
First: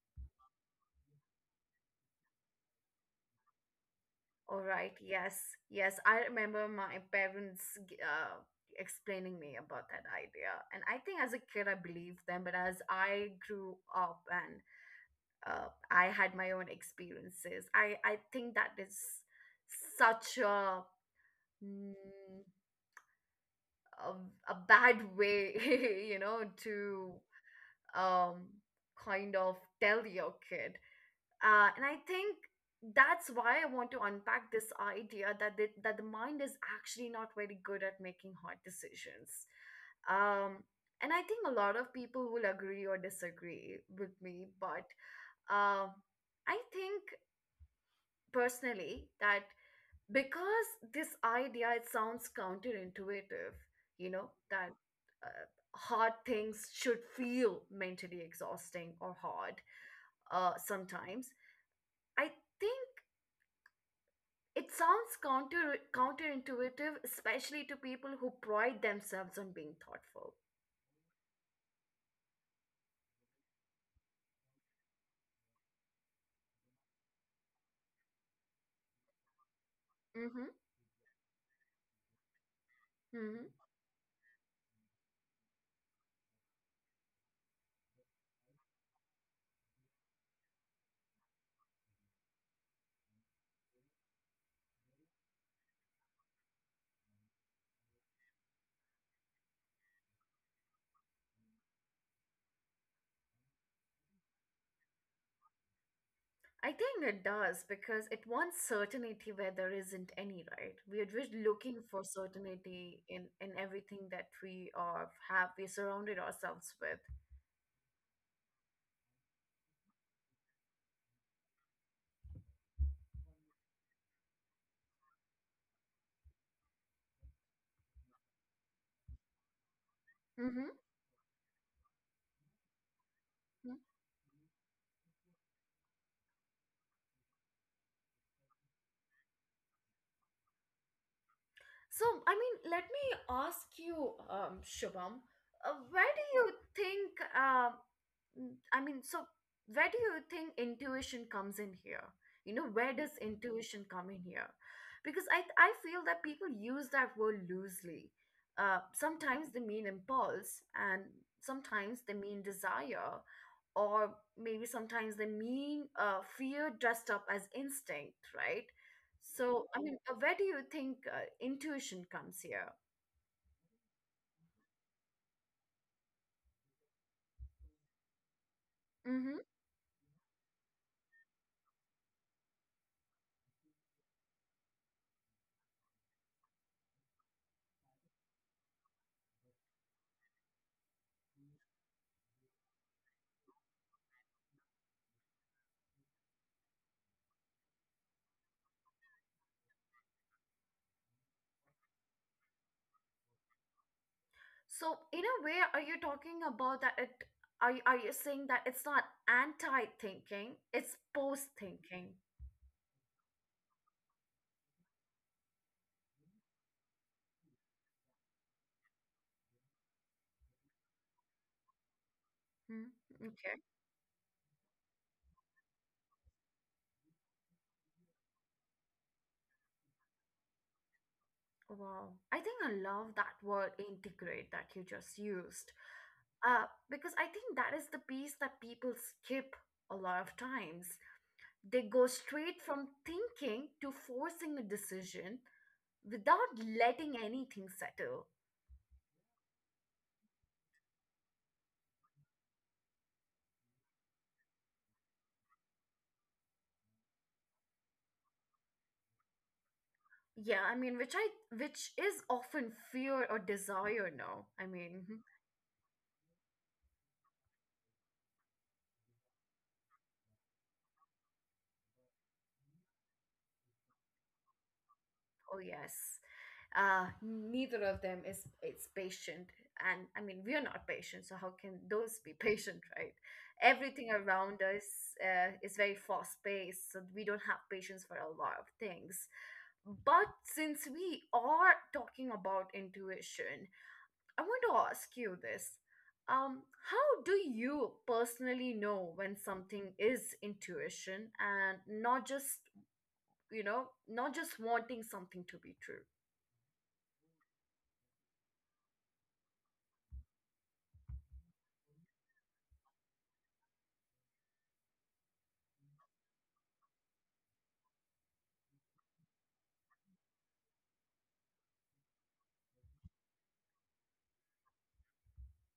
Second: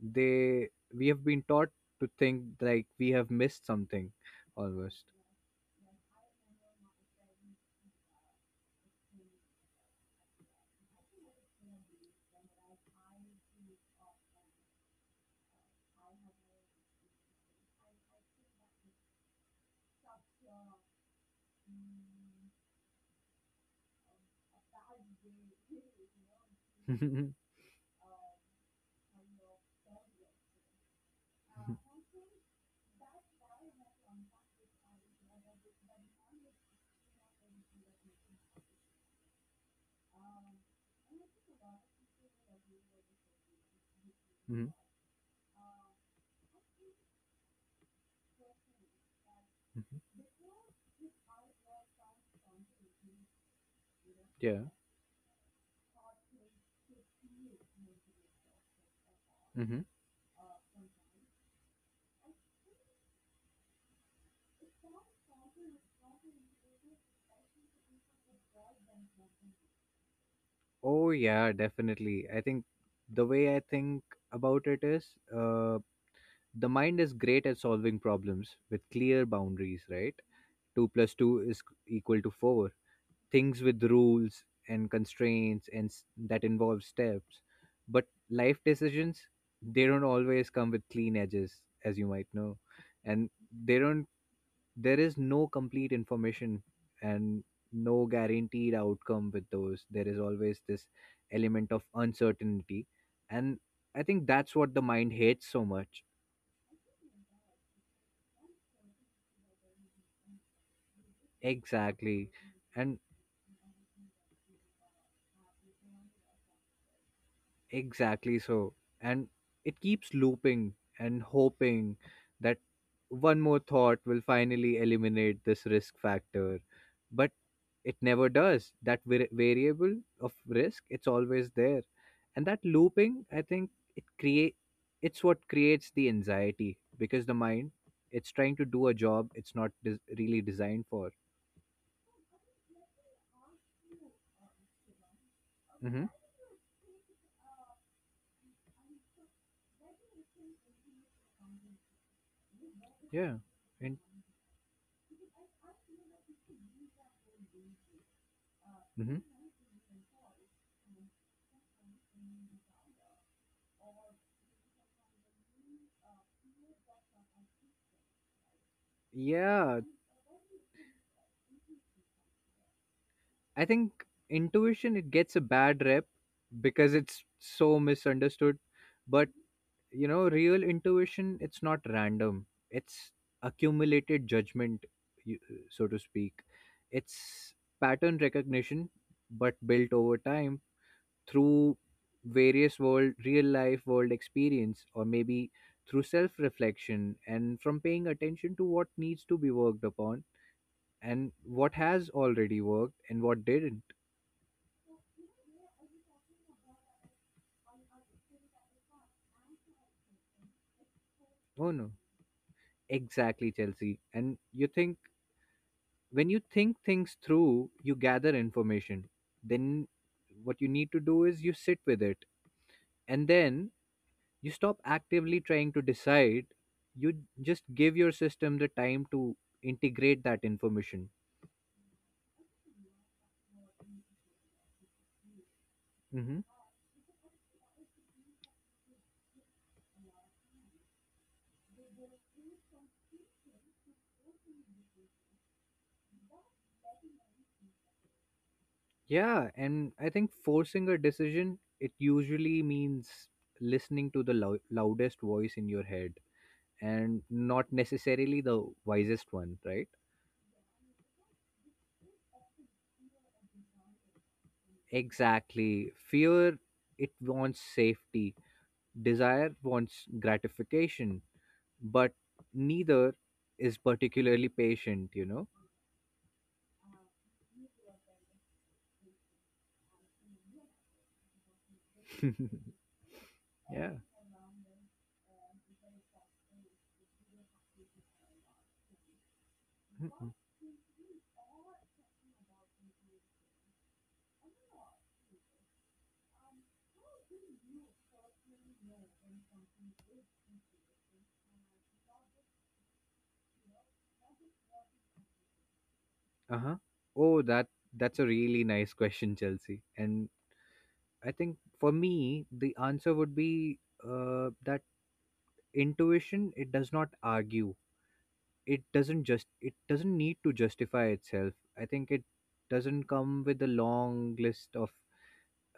B: they we have been taught to think like we have missed something,
A: <laughs> All right,
B: almost. <laughs>
A: yes, yes. I remember my parents g- uh, explaining me about that idea. And I think as a kid, I believed them, but as I grew up and I had my own experiences. I think that is such a mm, a, a bad way, <laughs> you know, to
B: Mhm.
A: um kind of tell your kid.
B: Mhm.
A: And I think that's why I want to unpack this idea that that the mind is actually not very good at making hard decisions. Um, and I think a lot of people will agree or disagree with me,
B: Mhm.
A: but uh, I think personally that
B: Mhm.
A: because this idea it sounds counterintuitive, you know,
B: Yeah.
A: that uh, hard things should feel mentally exhausting or hard.
B: hmm
A: Sometimes I think it sounds counterintuitive, especially to people who pride themselves on being thoughtful.
B: Oh yeah, definitely. I think the way I think about it is uh the mind is great at solving problems with clear boundaries, right?
A: Mm-hmm.
B: 2 plus 2 is equal to 4,
A: Mm-hmm.
B: things with rules and constraints, and that involve steps. But life decisions, they don't always come with clean edges, as you might know, and they don't there is no complete information and no guaranteed outcome with those. There is always this element of uncertainty, and I think that's what the mind hates so much.
A: I think it does because it wants certainty where there isn't any, right? We are just looking for
B: exactly and
A: certainty in everything that we are have we surrounded ourselves with.
B: Exactly so. And it keeps looping and hoping that one more thought will finally eliminate this risk factor. But it never does. That variable of
A: Mm-hmm.
B: risk, it's always there. And that looping, I think, it create it's what creates the anxiety, because the mind, it's trying to do a job it's not really designed for.
A: So, I mean, let me ask you, Shubham, where
B: Mhm.
A: do you think mm, I mean, so where do you think intuition comes in here? You know, where does
B: Yeah.
A: intuition
B: And
A: come in here? Because I feel that people use that word loosely. Uh,
B: mhm.
A: sometimes they mean impulse, and sometimes they mean desire, or maybe sometimes they mean fear dressed up as instinct, right? So, I
B: Yeah,
A: mean, where do you think intuition comes here?
B: I think intuition, it gets a bad rep because it's so misunderstood, but
A: Hmm.
B: real intuition, it's not random. It's accumulated judgment, you- so to speak. It's pattern recognition, but built over time through real life world experience, or maybe through self reflection and from paying attention to what needs to be worked upon and what has already worked and what didn't.
A: So, in a way, are you talking about that it, are you saying that it's not anti-thinking, it's
B: Oh no,
A: post-thinking?
B: exactly, Chelsea. And you think when you think things through, you gather information. Then what you need to do is you sit with it,
A: Hmm.
B: and
A: Okay.
B: then you stop actively trying to decide. You just give your system the time to integrate that information.
A: Wow, I think I love that word integrate that you just used.
B: Hmm
A: Uh, because I think that is the piece that people skip a lot of times. They go straight from thinking to forcing a decision without letting anything settle.
B: Yeah, and I think forcing a decision, it usually means listening to the loudest voice in your head and not necessarily the wisest one, right?
A: Yeah, I mean, which is often fear or desire, no. I mean, mhm.
B: Exactly. Fear, it wants safety. Desire wants gratification. But neither is particularly patient, you know?
A: Oh yes. Neither of them is it's patient. And I mean, we are not patient, so how can those be <laughs> patient, right?
B: <laughs> Yeah.
A: Everything around us is very fast paced, so we don't have patience for a lot of things. But since we are talking about intuition, I want to ask you this. Um, how do you personally know when something is intuition and not just, you know, not just wanting something to be true?
B: Uh huh. Oh, that's a really nice question, Chelsea. And I think for me, the answer would be that intuition, it does not argue. It doesn't need to justify itself. I think it doesn't come with a long list of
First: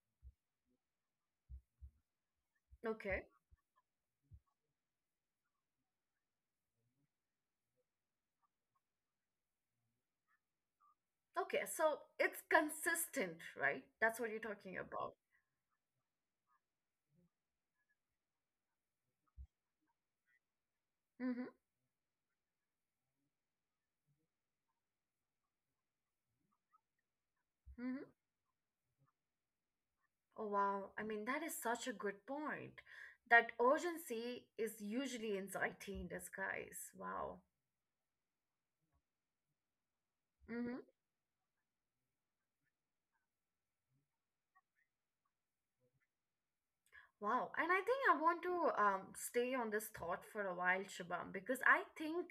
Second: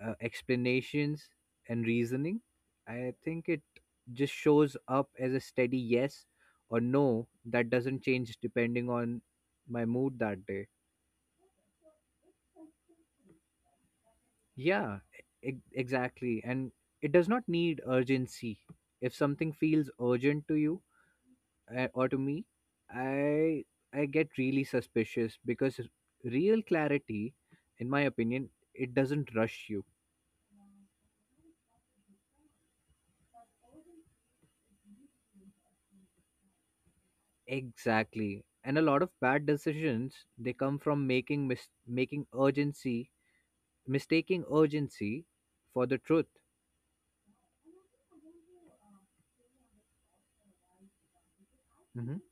B: explanations and reasoning. I
A: Okay.
B: think it just shows up as a steady yes or no that doesn't change depending on my mood that day.
A: Okay, so it's consistent, right? That's what you're talking
B: Yeah,
A: about.
B: exactly. And it does not need urgency. If something feels urgent to you
A: Mm-hmm.
B: or to me, I I get really suspicious because real clarity, in my
A: Mm-hmm.
B: opinion, it doesn't rush you.
A: Oh, wow. I mean, that is such a good point. That urgency is usually anxiety in disguise. Wow.
B: Exactly. And a lot of bad decisions, they
A: Mm-hmm.
B: come from making mis- making urgency mistaking urgency for the truth.
A: Wow, and I think I want to stay on this thought for a while, Shubham, because I
B: Hmm
A: think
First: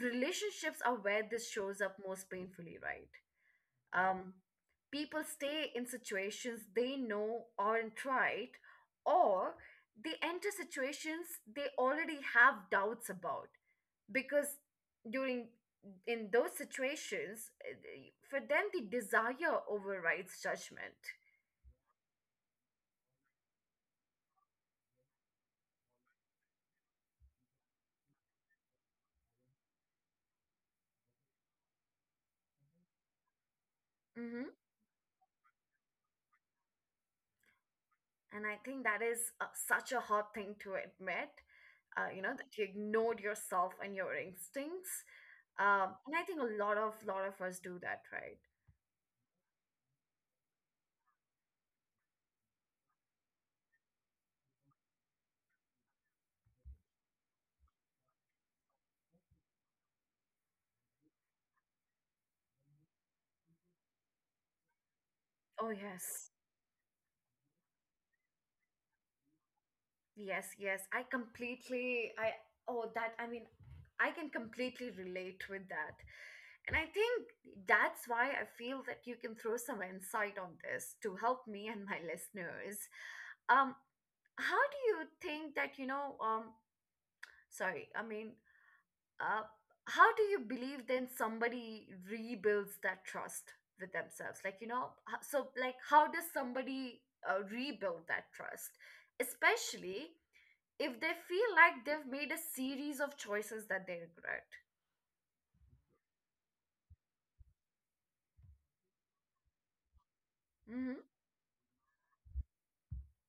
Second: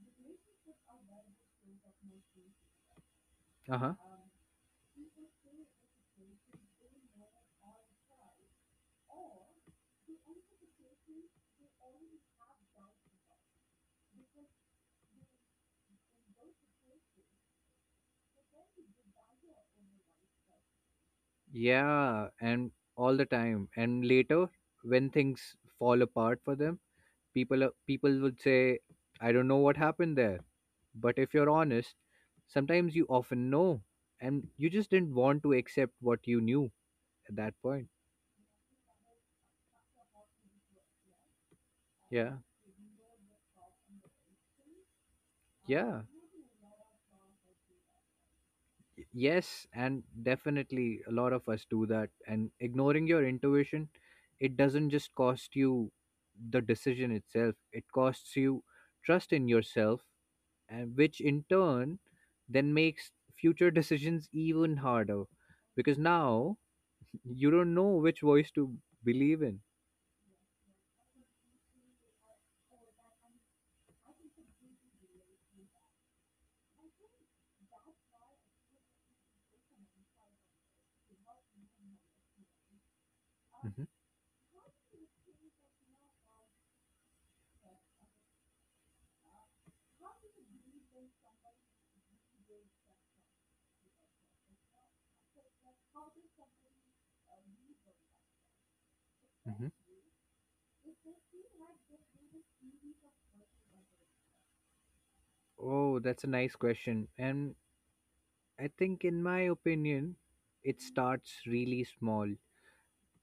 A: relationships are where this shows up most painfully, right?
B: Uh-huh.
A: Um, People stay in situations they know aren't right, or they enter situations they already have doubts about because during in those situations for them the desire overrides judgment.
B: Yeah, and all the time. And later, when things fall apart for them, people would say, I don't know what happened there. But if you're honest, sometimes you often know,
A: Hmm.
B: and you just didn't want to accept what you knew at that point.
A: And I think that is such a hard thing to admit, you know,
B: Yeah.
A: that you ignored yourself and your instincts,
B: Yeah.
A: and I think a lot of us do that, right?
B: Yes, and definitely a lot of us do that, and ignoring your intuition, it doesn't just cost you the decision itself, it costs you trust in yourself, and which in turn then makes future decisions even harder,
A: Oh
B: because
A: yes.
B: now you don't know which voice to believe in.
A: Yes, yes. I completely, I, oh, that, I mean, I can completely relate with that. And I think that's why I feel that you can throw some insight on this to help me and my <laughs> listeners. Um,
B: Hmm
A: how do you think that, you know, sorry, I mean, uh, how do you believe then somebody rebuilds that trust with themselves? Like, you know, how does somebody rebuild that trust?
B: hmm
A: Especially if they feel like they've made a series of choices that they regret.
B: Oh, that's a nice question, and I think, in my opinion, it
A: Hmm.
B: starts really small.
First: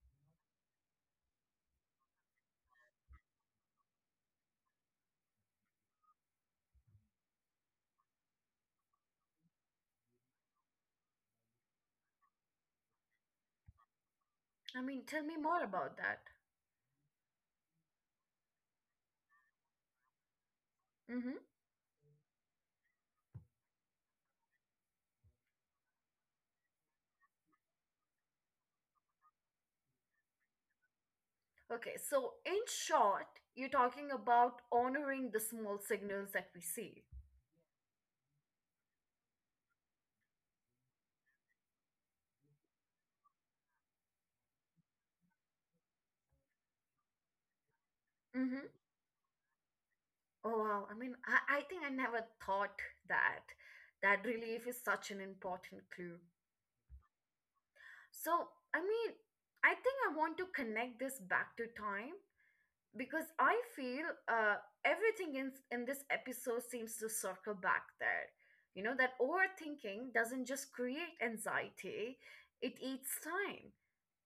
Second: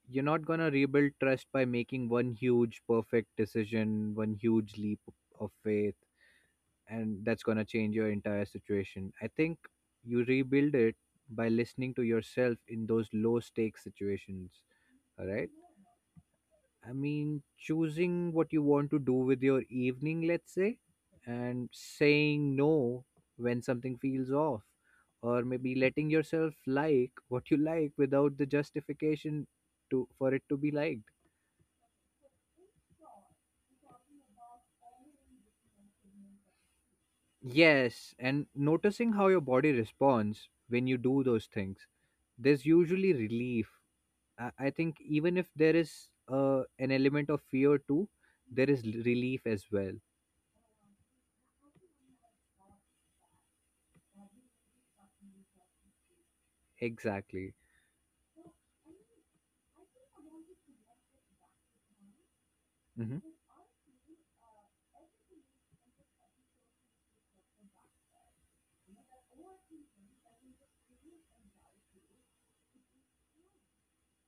B: You're not going to rebuild trust by making one huge perfect decision, one huge leap of faith, and that's going to change your entire situation. I think you rebuild it by listening to yourself in those low stakes situations.
A: I mean, tell
B: All
A: me
B: right.
A: more about that.
B: I mean, choosing what you want to do with your evening, let's say,
A: Hmm.
B: and saying no when something feels off, or maybe letting yourself like what you like without the justification to for it to be liked.
A: Okay, so in short, you're talking about honoring the small signals that we see.
B: Yes, and noticing how your body responds when you do those things, there's usually relief. I think even if there is an element of fear too, there
A: Hmm.
B: is relief as well.
A: Oh, wow. I mean, I think I never thought that. That relief is such an important clue.
B: Exactly.
A: So, I mean, I think I want to connect this back to time because
B: hmm
A: I feel everything in this episode seems to circle back there. You know that overthinking doesn't just create anxiety; it eats time,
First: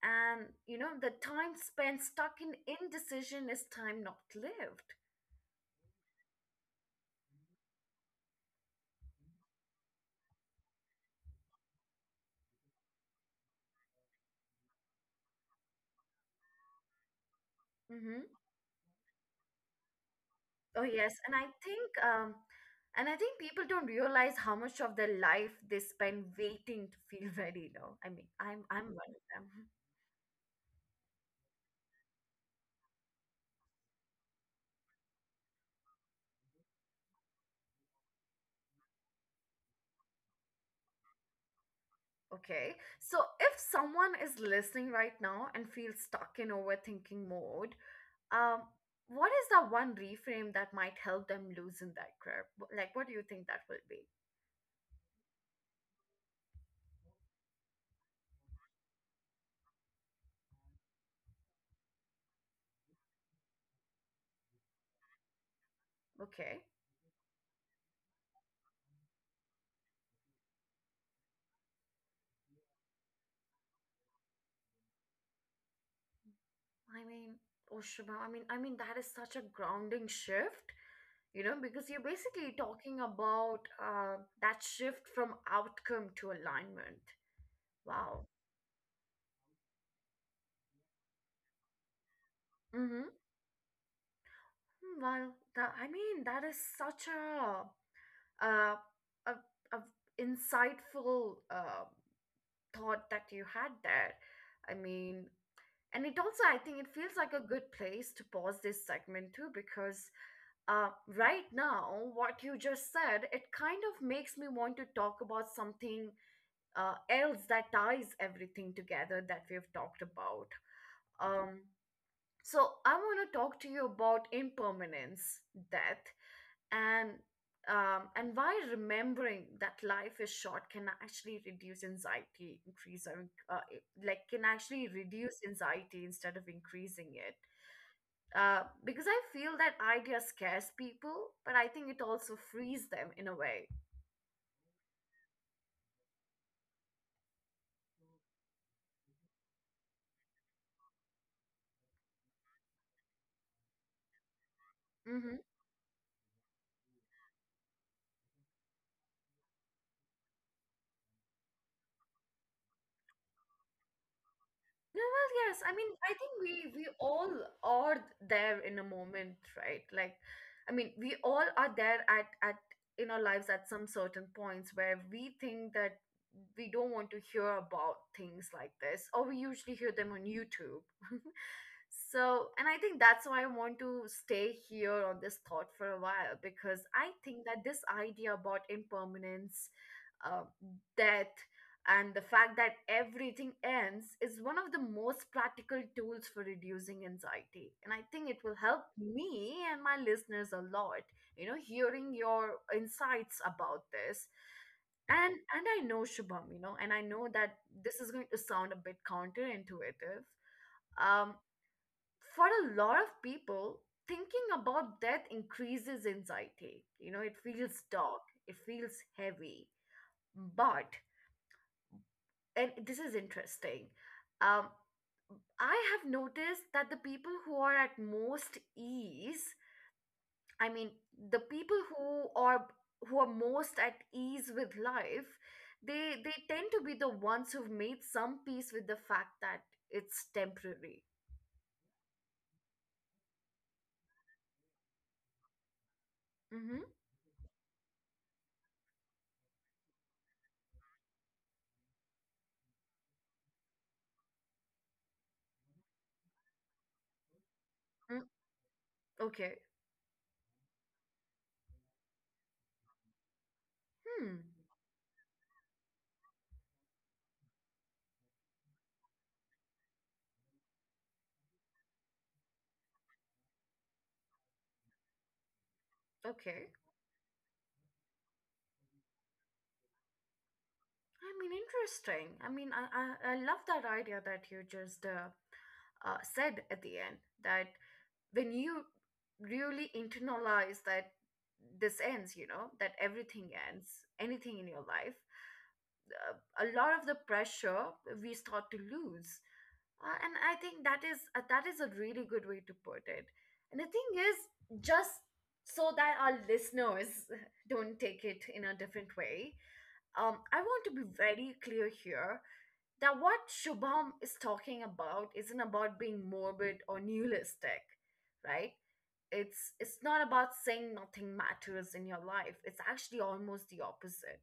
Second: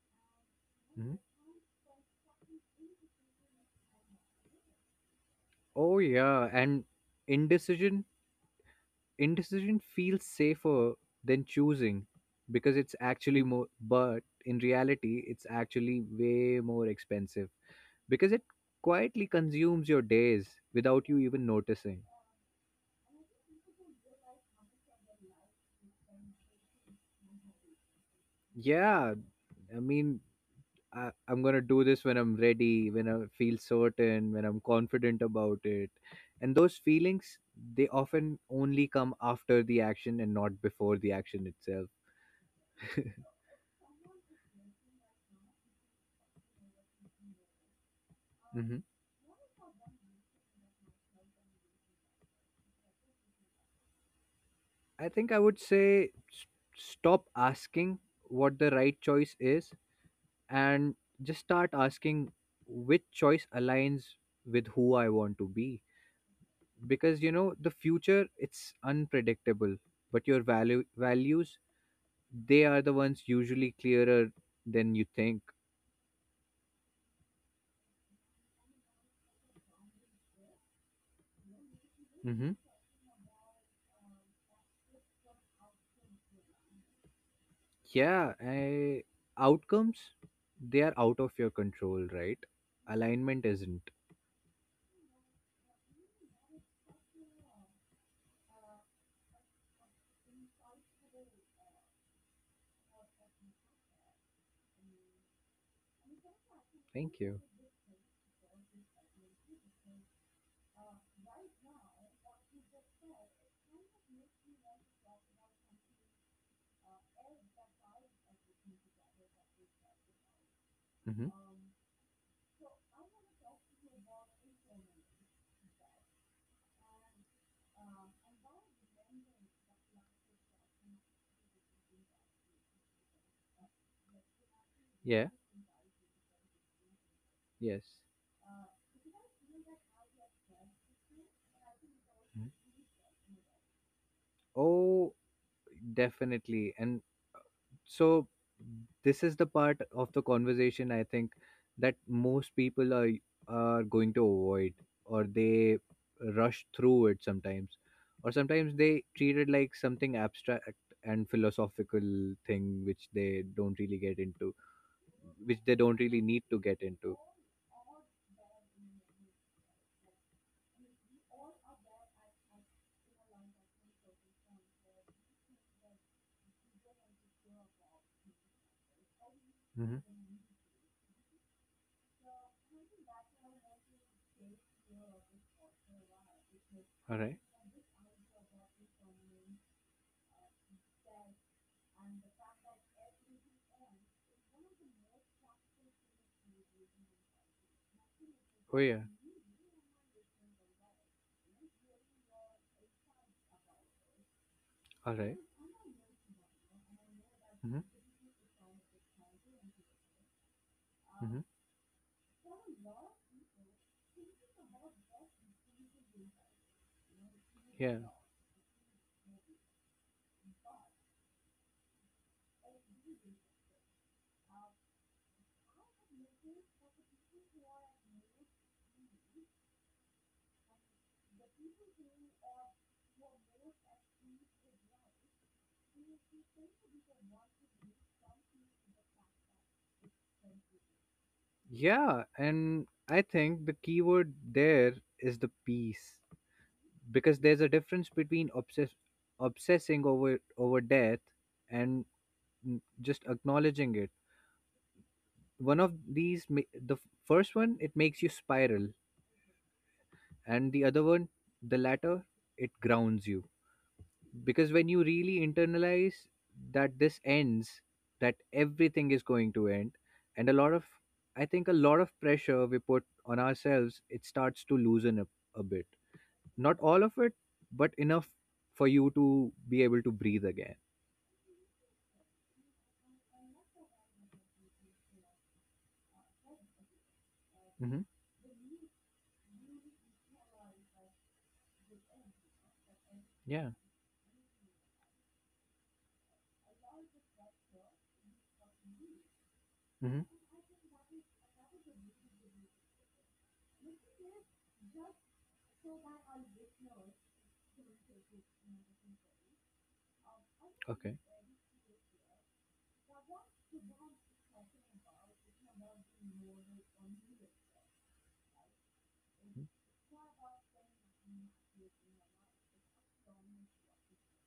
A: and you know the
B: hmm
A: time spent stuck in indecision is time not lived.
B: Oh yeah, and indecision indecision feels safer than choosing because it's actually more. But in reality, it's actually way more expensive
A: Mm-hmm.
B: because it quietly consumes your days
A: Oh
B: without you
A: yes, and
B: even
A: I think
B: noticing.
A: people don't realize how much of their life they spend waiting to feel <laughs> ready. Though I mean, I'm
B: Yeah,
A: one of them.
B: I mean, I'm gonna do this when I'm ready, when I feel certain, when I'm confident about it. And those feelings, they often only come after the action and not before the action itself.
A: Okay. So if someone is listening right now and feels stuck in overthinking mode, um,
B: Hmm
A: what is the one reframe that might help them loosen that grip? What do you think that will be?
B: I think I would say, stop asking what the right choice is and just start asking which choice aligns with who I want to be.
A: Okay.
B: Because, you know, the future, it's unpredictable, but your values, they are the ones usually clearer than you think.
A: I mean, oh Shubha, I mean that is such a grounding shift, you know, because you're
B: Hmm
A: basically talking about that shift from outcome to alignment. Wow.
B: Yeah, outcomes, they are out of your control, right?
A: Mm-hmm.
B: Alignment isn't.
A: Well, that, I mean, that is such a uh, a, a insightful thought that you had there. I mean, and it also, I think it
B: Thank
A: feels like
B: you.
A: a good place to pause this segment too, because right now, what you just said, it kind of makes me want to talk about something else that ties everything together that we've talked about.
B: Hmm
A: Um, so I want to talk to you about impermanence, death, and and why remembering that life is short can actually reduce anxiety increase or inc- it- like can actually
B: Yeah.
A: reduce anxiety instead of increasing it,
B: Yes.
A: because I feel that idea scares people but I think it also
B: Mhm.
A: frees them in a way.
B: Oh, definitely. And so, this is the part of the conversation, I think, that most people are going to avoid, or
A: Mm-hmm.
B: they rush through it sometimes, or sometimes they treat it like something abstract and philosophical thing which they don't really get into,
A: No, well,
B: which
A: yes.
B: they
A: I mean,
B: don't
A: I
B: really
A: think
B: need
A: we
B: to get
A: we
B: into.
A: all are there in a moment, right? Like, I mean, we all are there at in our lives at some certain points where we think that we don't want to hear about things like this, or we usually hear them
B: Mm-hmm.
A: on YouTube. <laughs> So, and I think that's why I want to stay here on this thought for a while because I
B: All right.
A: think that this idea about impermanence, uh, death, and the fact that everything ends is one of the most practical tools for reducing anxiety. And I think it will
B: Oh
A: help
B: yeah.
A: me and my listeners a lot, you know, hearing your insights about this.
B: All right.
A: And I know Shubham, you know, and I know that
B: Mm-hmm.
A: this is going to sound a bit counterintuitive.
B: Mm-hmm.
A: Um, for a lot of people, thinking about death increases anxiety. You know, it feels
B: Yeah,
A: dark, it feels heavy. But, and this is interesting, um, I have noticed that the people who are at most ease, I mean, the people who are most at ease with life, they tend to be the ones who've made some peace with the fact that it's temporary.
B: yeah, and I think the keyword there is the peace,
A: Mm-hmm.
B: because there's a difference between obsessing over death and just acknowledging it. One of these ma- the f- first one, it makes
A: Mm.
B: you spiral,
A: Okay.
B: and the other one, the latter, it grounds you,
A: Hmm.
B: because when you really internalize that this ends, that everything is going to end, and a lot of I think a lot of pressure we put on ourselves, it starts to loosen up a bit.
A: Okay.
B: Not all of it, but enough for you to be able to breathe again.
A: I mean, interesting. I mean, I love that idea that you just said at the end that
B: Mm-hmm.
A: when you really internalize that this ends, you know, that everything
B: Yeah.
A: ends, anything in your life, a lot of the pressure we start to lose. And
B: Mm-hmm.
A: I think that is a really good way to put it. And the thing is, just so that our listeners <laughs> don't take it in a different way, I want to be
B: Okay.
A: very clear here. Now, what Shubham is talking about isn't about being morbid or nihilistic, right? It's not about saying nothing matters in your life. It's actually almost the opposite.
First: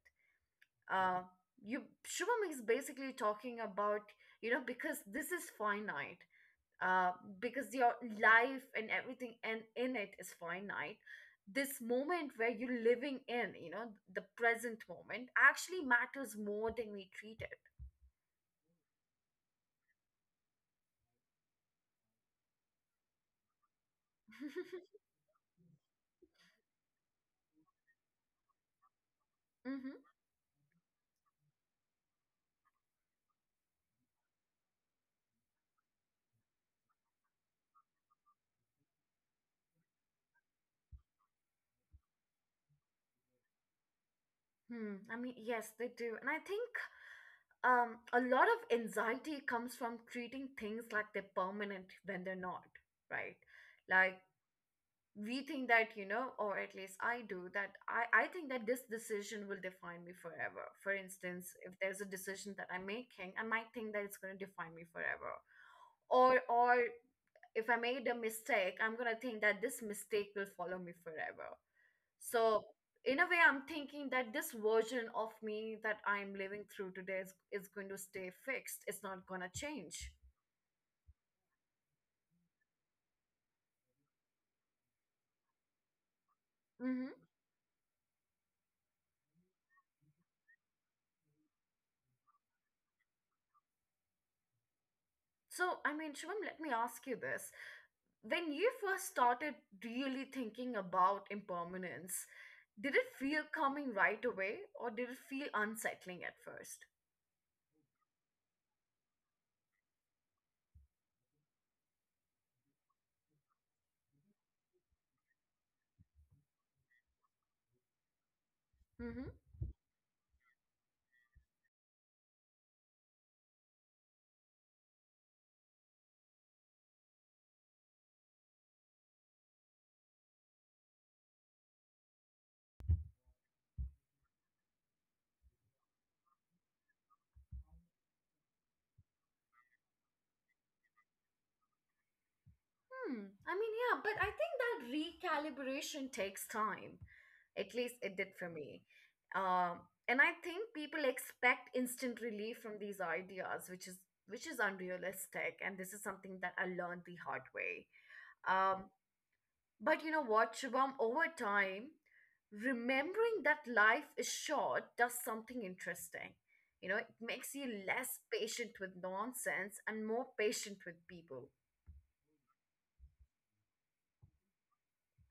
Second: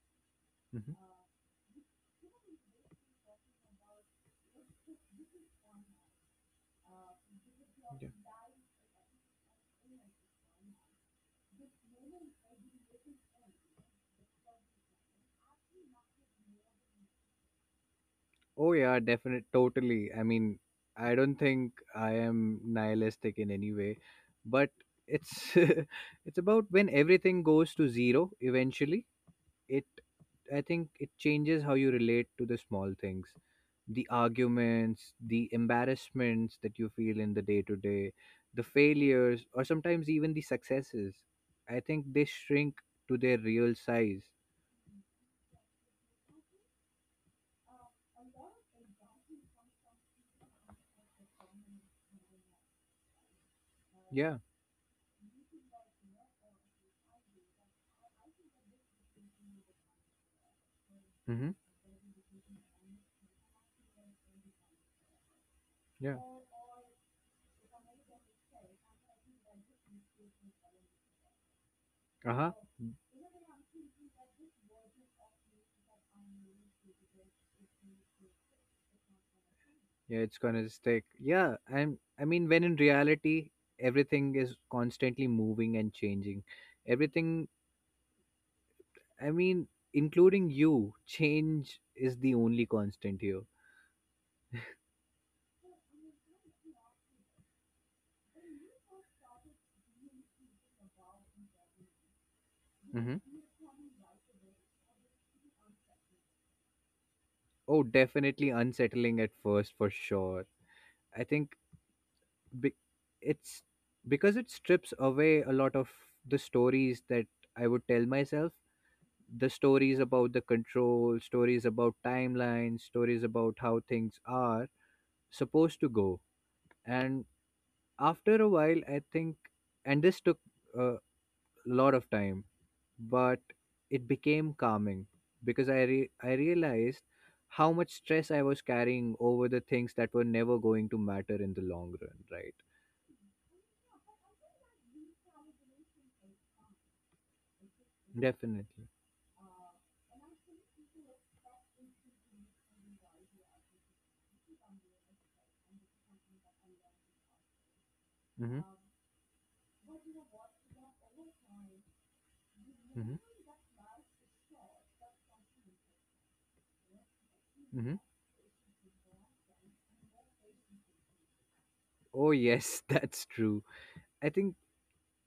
B: Mm-hmm.
A: Uh, you Shubham is basically talking about, you know, because this is finite. Uh, because your
B: Yeah.
A: life and everything and in it is finite. This moment where you're living in, you know, the present moment actually matters more than we treat it.
B: Oh yeah, definitely, totally. I mean, I don't think I am nihilistic in any way, but it's <laughs> it's about when everything goes to zero eventually. It
A: <laughs>
B: I think it changes how you relate to the small things, the arguments, the embarrassments that you feel in the day to day, the failures, or sometimes even the successes. I think they shrink to their real size.
A: Hmm. I mean, yes, they do. And I think a lot of anxiety comes from treating things like they're permanent when they're not, right? Like
B: Yeah.
A: we think that, you know, or at least I do, that I think that this decision will define me forever. For instance,
B: Mm-hmm.
A: if there's a decision that I'm making, I might think that it's going to define me forever.
B: Yeah.
A: Or if I made a mistake, I'm going to think that this mistake will follow me forever.
B: Uh huh.
A: So, in a way, I'm thinking that this version of me that I'm living through today is going to stay fixed. It's not going to change.
B: Yeah, it's gonna stick. Yeah, and I mean, when in reality, everything is constantly moving and changing.
A: Hmm.
B: Everything, I mean, including you, change is the only constant here.
A: So, I mean, Shivam, let me ask you this. When you first started really thinking about impermanence, did it
B: Mm-hmm.
A: feel coming right away or did it feel unsettling at 1st?
B: Oh, definitely unsettling at first for sure. I think be- it's because it strips away a lot of the stories that I would tell myself. The stories about the control, stories about timelines, stories about how things are supposed to go. And after a while, I think, and this took a lot of time, but it became calming because I realized how much stress I was carrying over the things that were never going to matter in the long run, right?
A: Hmm. I mean, yeah, but I think that recalibration takes time. At least it did for me.
B: Definitely.
A: Um, and I think people expect instant relief from these ideas, which is unrealistic. And this is something that I learned the hard way.
B: Mm-hmm.
A: Um, but you know what, Shubham, over time,
B: Hmm.
A: remembering that life is short does something interesting. You know, it makes you
B: Hmm.
A: less patient with nonsense and more patient with people.
B: Oh yes, <laughs> that's true. I think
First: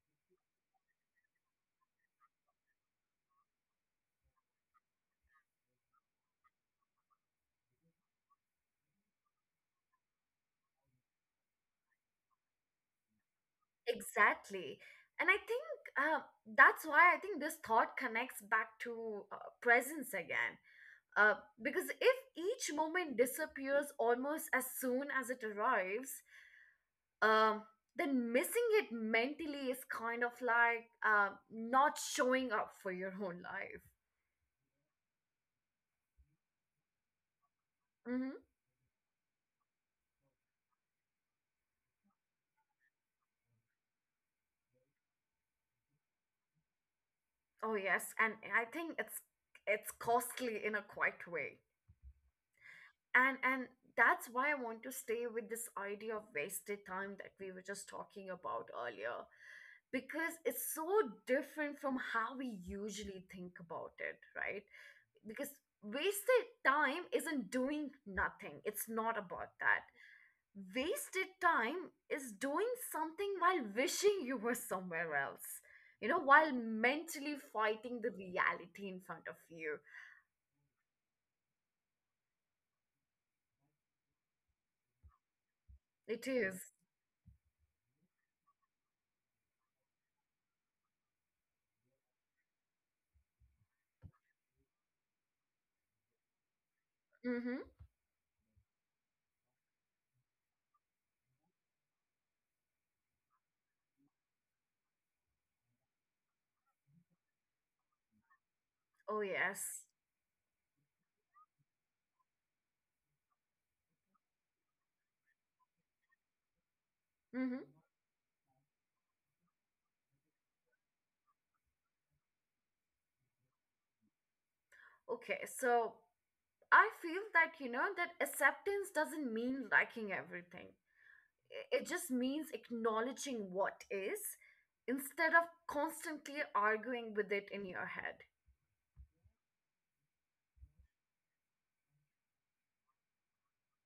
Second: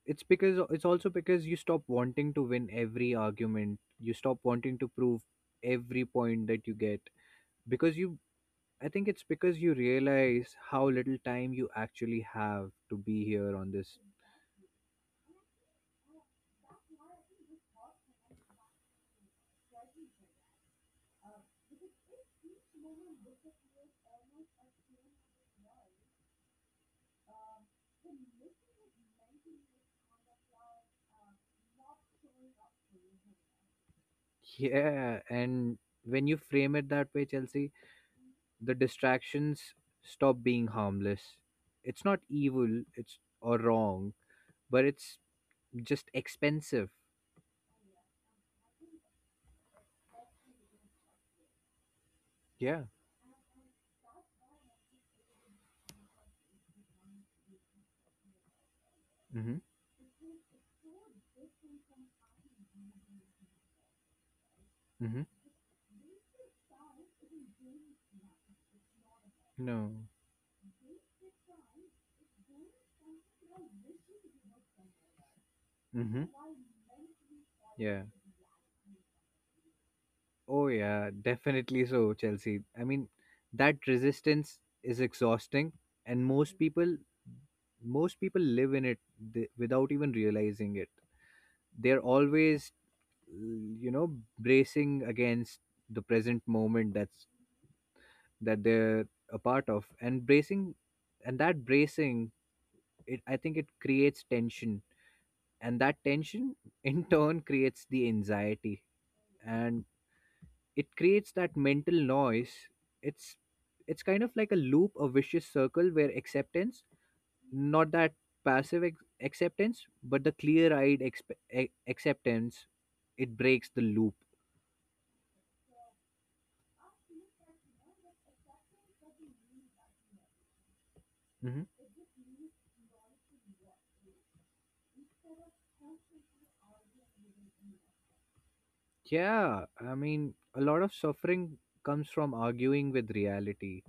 B: it's also because you stop wanting to win every argument. You stop wanting to prove every point that you get because you. I think it's because you realize how little time you actually have to be here on this.
A: Exactly. And I think uh, that's why I think this thought connects back to presence again. Uh, because if each moment disappears almost as soon as it arrives, um, then missing it mentally is kind of like not showing up for your own life.
B: Yeah, and when you frame it that way, Chelsea,
A: Hmm.
B: the distractions stop being harmless. It's not evil. It's or wrong, but it's just expensive.
A: Oh yes, and I think it's costly in a quiet way.
B: Yeah.
A: And that's why I want to stay with this idea of wasted time that we were just talking about earlier
B: Mm-hmm.
A: because it's so different from how we usually think about it, right? Because wasted time isn't doing nothing, it's not about that.
B: No.
A: Wasted time is doing something while wishing you were somewhere else, you know,
B: Mm-hmm.
A: while mentally
B: Yeah.
A: fighting the reality in front of you.
B: Oh, yeah. Definitely so, Chelsea. I mean, that resistance is exhausting, and
A: It
B: most
A: is.
B: people, most people live in it without even realizing it. They're always, bracing against the present moment that's
A: Mm-hmm.
B: that they're a part of, and bracing, and that bracing, it I think it creates tension, and that tension <laughs> in turn creates the anxiety,
A: Oh
B: and
A: yes.
B: it creates that mental noise. it's it's kind of like a loop, a vicious circle, where acceptance,
A: Mm-hmm.
B: not that acceptance, but the clear eyed acceptance, it breaks the loop.
A: Okay, so I feel that, you know, that acceptance doesn't mean liking everything.
B: Hmm.
A: It just means acknowledging what is instead of constantly arguing with it in your head.
B: Yeah, I mean, a lot of suffering comes from arguing with reality,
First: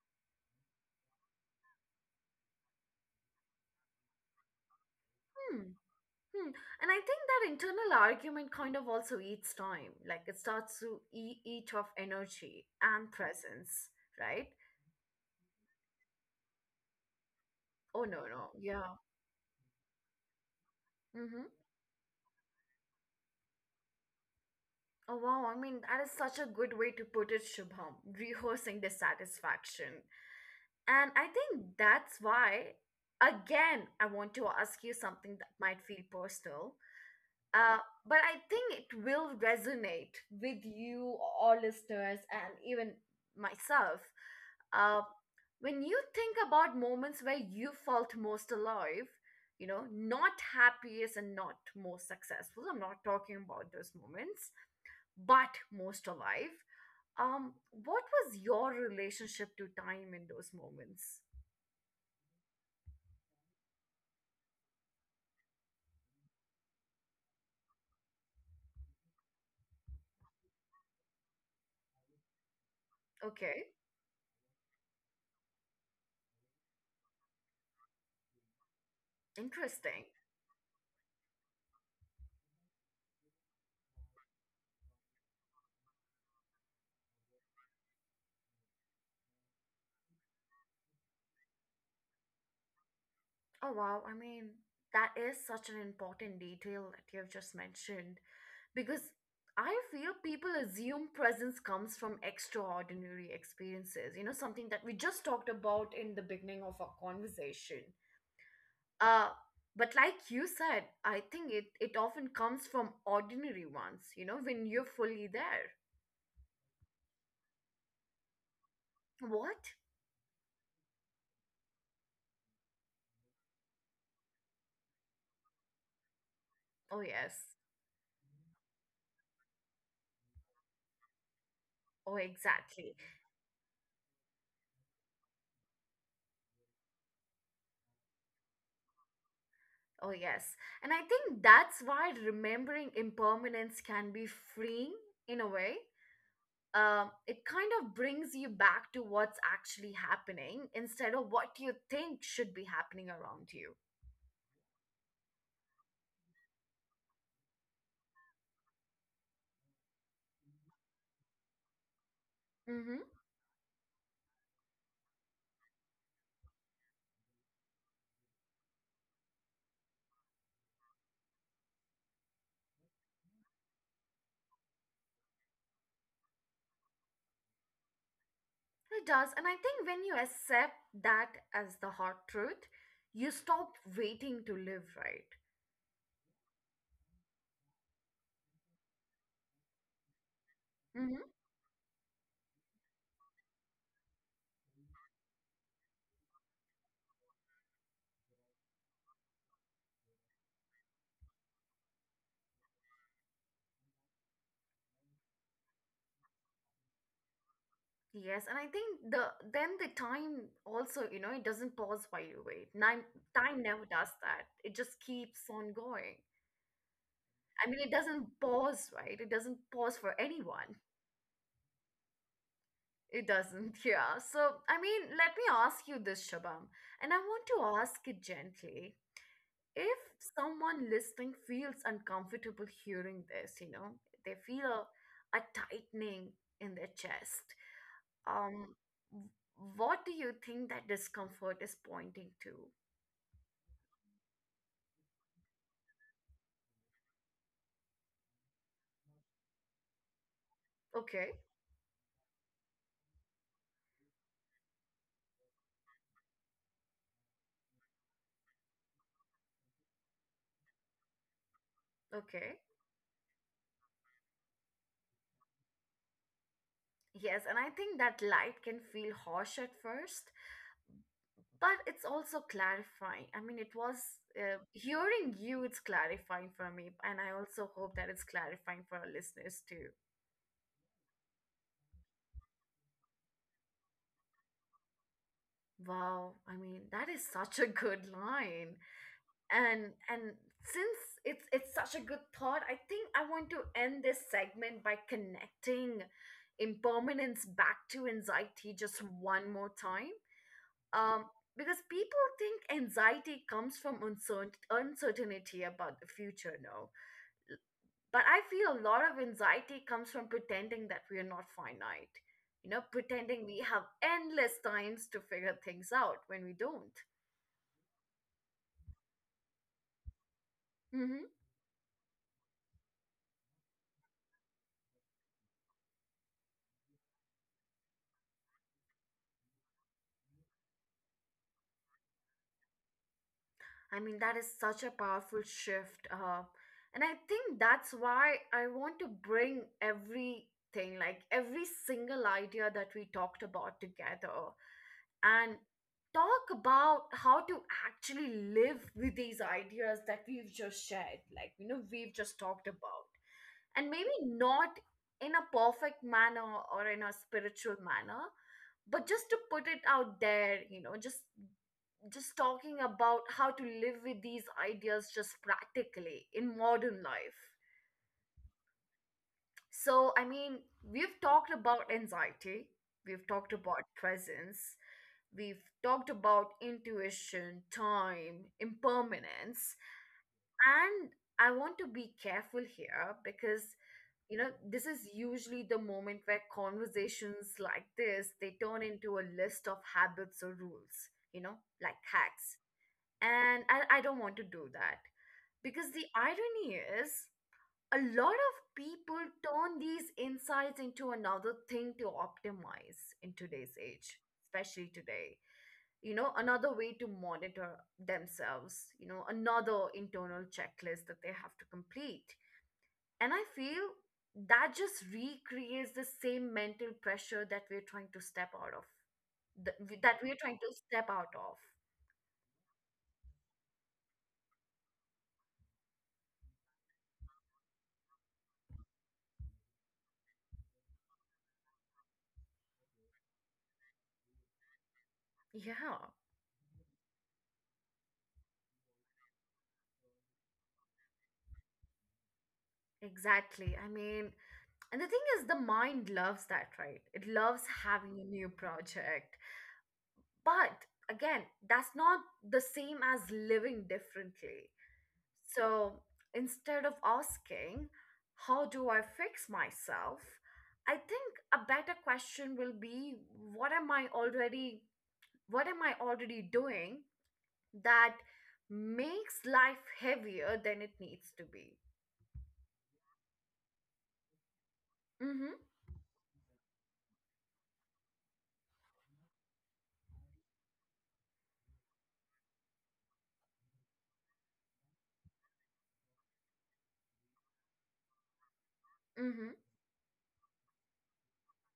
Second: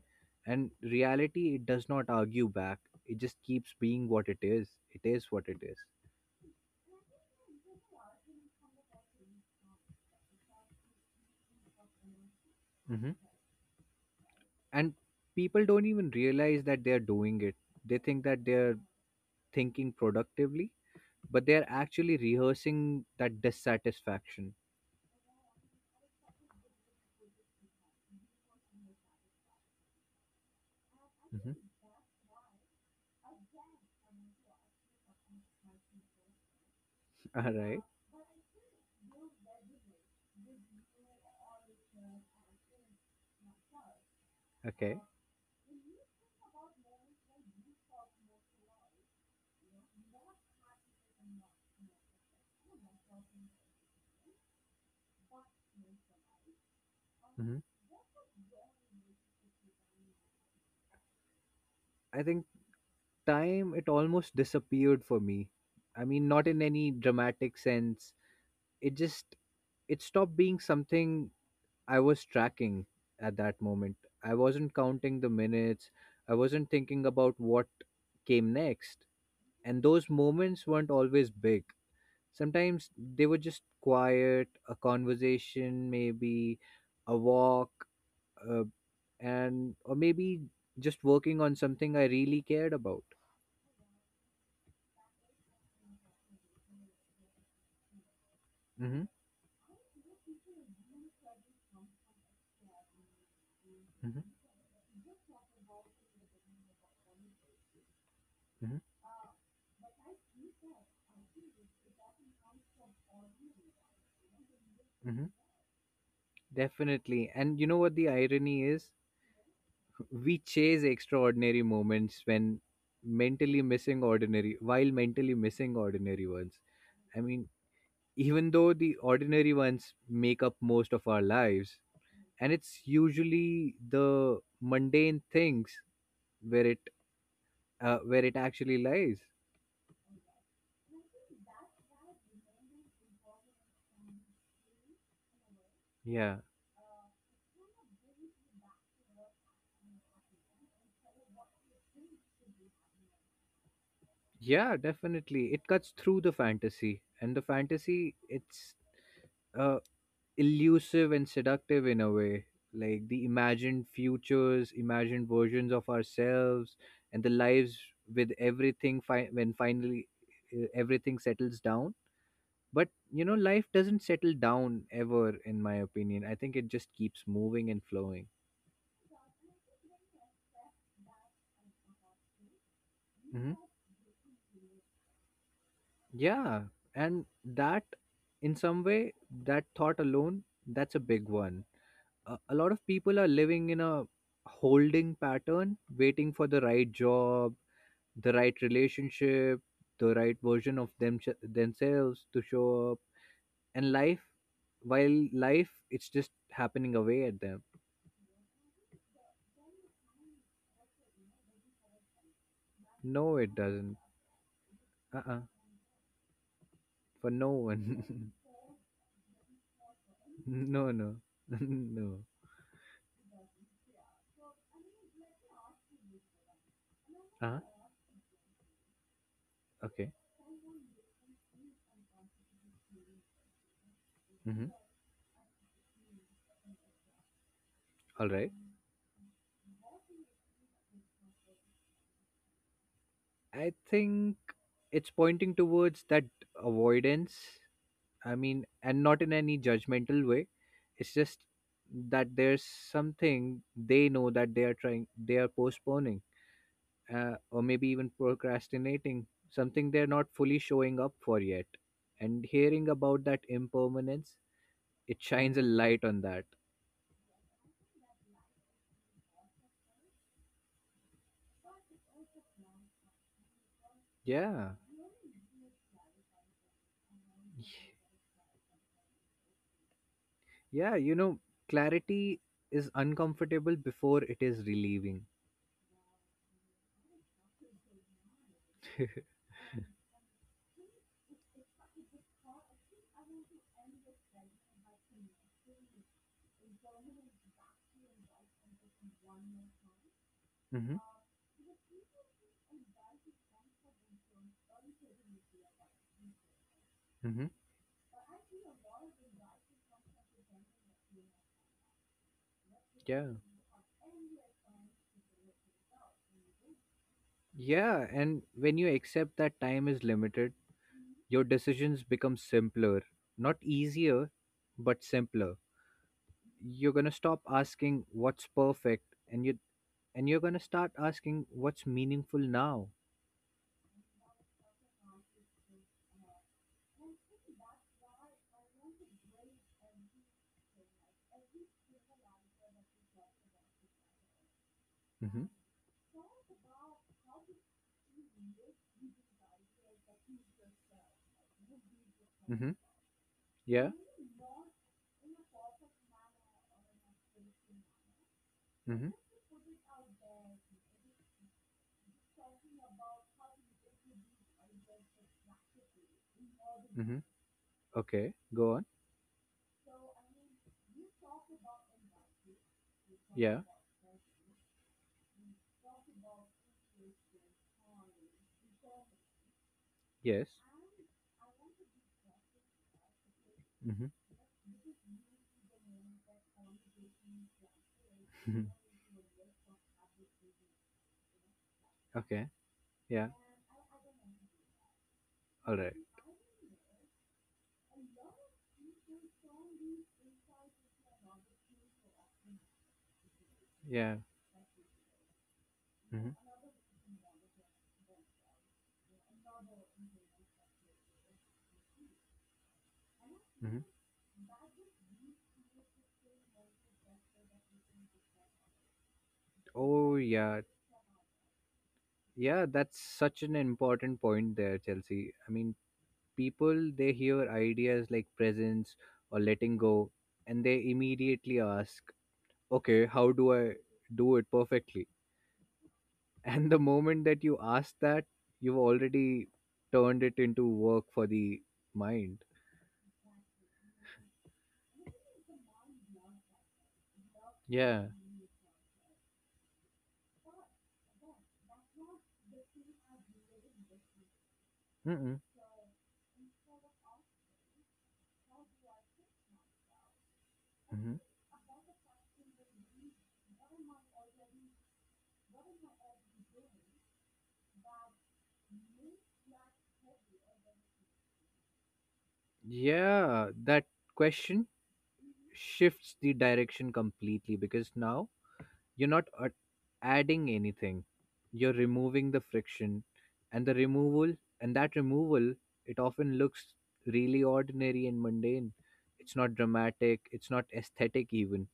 B: and reality, it does not argue back. It just keeps being what it is. It is what it
A: Hmm.
B: is.
A: Hmm. And I think that internal argument kind of also eats time. Like it starts to eat off energy and
B: Mhm.
A: presence, right?
B: And people don't even realize that they are doing it. They
A: Oh, no,
B: think that
A: no.
B: they're
A: Yeah.
B: thinking productively,
A: Mm-hmm.
B: but they are actually rehearsing that dissatisfaction.
A: Oh, wow. I mean, that is such a good way to put it, Shubham. Rehearsing dissatisfaction. And I
B: Hmm.
A: think that's why, again, I want to ask you something that might feel personal,
B: <laughs> All
A: uh,
B: right.
A: but I think it will resonate with you, all listeners, and even myself.
B: Okay.
A: Uh, when you think about moments where you felt most alive, you know, not happiest and not most successful, I'm not talking about those moments, but most alive. Um,
B: Hmm.
A: what was your relationship to time in those moments?
B: I think time, it almost disappeared for me. I mean, not in any dramatic sense. It just it stopped being something I was tracking at that
A: Okay.
B: moment. I wasn't counting the minutes. I wasn't thinking about what came next. And
A: Interesting.
B: those moments weren't always big. Sometimes they were just quiet, a conversation, maybe a walk, uh, and or maybe just working on something I really cared about.
A: Oh, wow. I mean, that is such an important detail that you have just mentioned
B: Hmm.
A: because I feel people assume presence comes from extraordinary experiences, you know,
B: Hmm.
A: something that we just talked about in the beginning of our conversation.
B: Hmm.
A: Uh, but like you said, I think it often comes from ordinary ones, you know, when you're
B: Hmm.
A: fully there.
B: Definitely. And you know what the irony is?
A: What?
B: We chase extraordinary moments when mentally missing ordinary, while mentally missing ordinary ones.
A: Oh,
B: I
A: yes.
B: mean, even though the ordinary ones make up most of our lives,
A: Oh,
B: and it's
A: exactly.
B: usually the mundane things where it where it actually lies.
A: Oh, yes. And I think that's why remembering impermanence can be freeing in a way.
B: Yeah.
A: It kind of brings you back to what's actually happening instead of what you think should be happening around you.
B: Yeah, definitely. It cuts through the fantasy, and the fantasy, it's uh, elusive and seductive in a way,
A: Mm-hmm.
B: like the imagined futures, imagined versions of ourselves and the lives with everything when finally everything settles down. But you know, life doesn't settle down ever, in my opinion. I think it just keeps moving and flowing.
A: It does. And I think when you accept that as the hard truth, you stop waiting to live right.
B: Yeah, and that, in some way, that thought alone, that's a
A: Mm-hmm.
B: big one. A lot of people are living in a holding pattern, waiting for the right job, the right relationship, the right version of themselves to show up. And life, it's just happening away at them.
A: Yes, and I think then the time also, you know, it doesn't pause while you wait. Time
B: No, it
A: time never
B: doesn't.
A: does that. It just keeps
B: Uh-uh.
A: on going.
B: For no
A: I mean, it
B: one.
A: doesn't pause, right? It doesn't pause for
B: <laughs>
A: anyone.
B: No, no, <laughs> no.
A: It doesn't, <laughs> yeah. So, I mean, let me ask you this, Shabam, and I want
B: Uh-huh.
A: to ask it gently. If
B: Okay.
A: someone listening feels uncomfortable hearing this, you know, they
B: Mm-hmm.
A: feel a tightening in their chest,
B: All right.
A: um, w- what do you think that discomfort is pointing to?
B: I think it's pointing towards that avoidance. I mean, and not in any judgmental way, it's
A: Okay,
B: just that there's something they know, that they are postponing, or maybe even procrastinating, something they're not fully showing up for yet. And
A: okay.
B: hearing about that impermanence, it shines a light on that.
A: Yes, and I think that light can feel harsh at first but it's also clarifying. I mean, it was
B: Yeah.
A: hearing you, it's clarifying for me, and I also hope that it's clarifying for our listeners too.
B: Yeah, you know, clarity is uncomfortable before it is relieving.
A: Wow, I mean that is such a good line. And since it's such a good thought, I think I want to end this segment by connecting impermanence back to anxiety just one more time.
B: Mm-hmm.
A: um because people think anxiety comes from uncertainty about the future. No,
B: Mm-hmm.
A: but I feel a lot of anxiety comes from pretending that we are not finite. You know,
B: Yeah.
A: pretending we have endless times to figure things out when we don't.
B: Yeah, and when you accept that time is limited,
A: Hmm.
B: your decisions become simpler. Not easier, but simpler. You're going to stop asking what's perfect, and you're going to start asking what's meaningful now.
A: I mean, that is such a powerful shift. And I think that's why I want to bring everything, like every single idea that we talked about together,
B: Mhm.
A: and talk about how to actually live with these ideas that we've just shared, like, you know, we've just talked
B: Mhm.
A: about. And
B: Yeah.
A: maybe not in a perfect manner or in a spiritual manner, but
B: Mhm.
A: just to put it out there, you know, just talking about how to live with these ideas just practically in modern
B: Mhm.
A: life.
B: Okay, go on.
A: So I mean, we've talked about anxiety, we've talked
B: Yeah.
A: about presence, we've talked about intuition, time, impermanence.
B: Yes.
A: And I want to be careful here because,
B: Mhm.
A: you know, this is usually the moment where conversations like this, they turn
B: <laughs>
A: into a list of habits or rules, you know, like
B: Okay.
A: hacks.
B: Yeah.
A: And I don't want to do that
B: All
A: because
B: right.
A: the irony is a lot of people turn these insights into another thing to optimize in today's age,
B: Yeah.
A: especially today. You know,
B: Mhm.
A: another way to monitor themselves, you know, another internal checklist that they have to complete. And I
B: Mhm.
A: feel that just recreates the same mental pressure that we're trying to step out of, that
B: Oh
A: we're trying
B: yeah.
A: to step out of.
B: Yeah, that's such an important point there, Chelsea. I mean, people, they hear ideas like presence or letting go, and they immediately ask, okay, how do I do it perfectly?
A: Yeah,
B: <laughs> And the moment that you ask that, you've already turned it into work for the mind.
A: exactly. I mean, and the thing is, the mind loves that, right? It loves
B: Yeah.
A: having a new project. But again, that's not the same as living differently.
B: Mm-mm.
A: So instead of asking, how do I fix myself? I
B: Hmm.
A: think a better question will be, what am I already, what am I already doing that makes life heavier than it needs to be?
B: Yeah, that question
A: Mhm.
B: shifts the direction completely, because now you're not adding anything. You're removing the friction, and the removal and that removal, it often looks really ordinary and mundane. It's
A: Mhm.
B: not dramatic, it's not aesthetic even.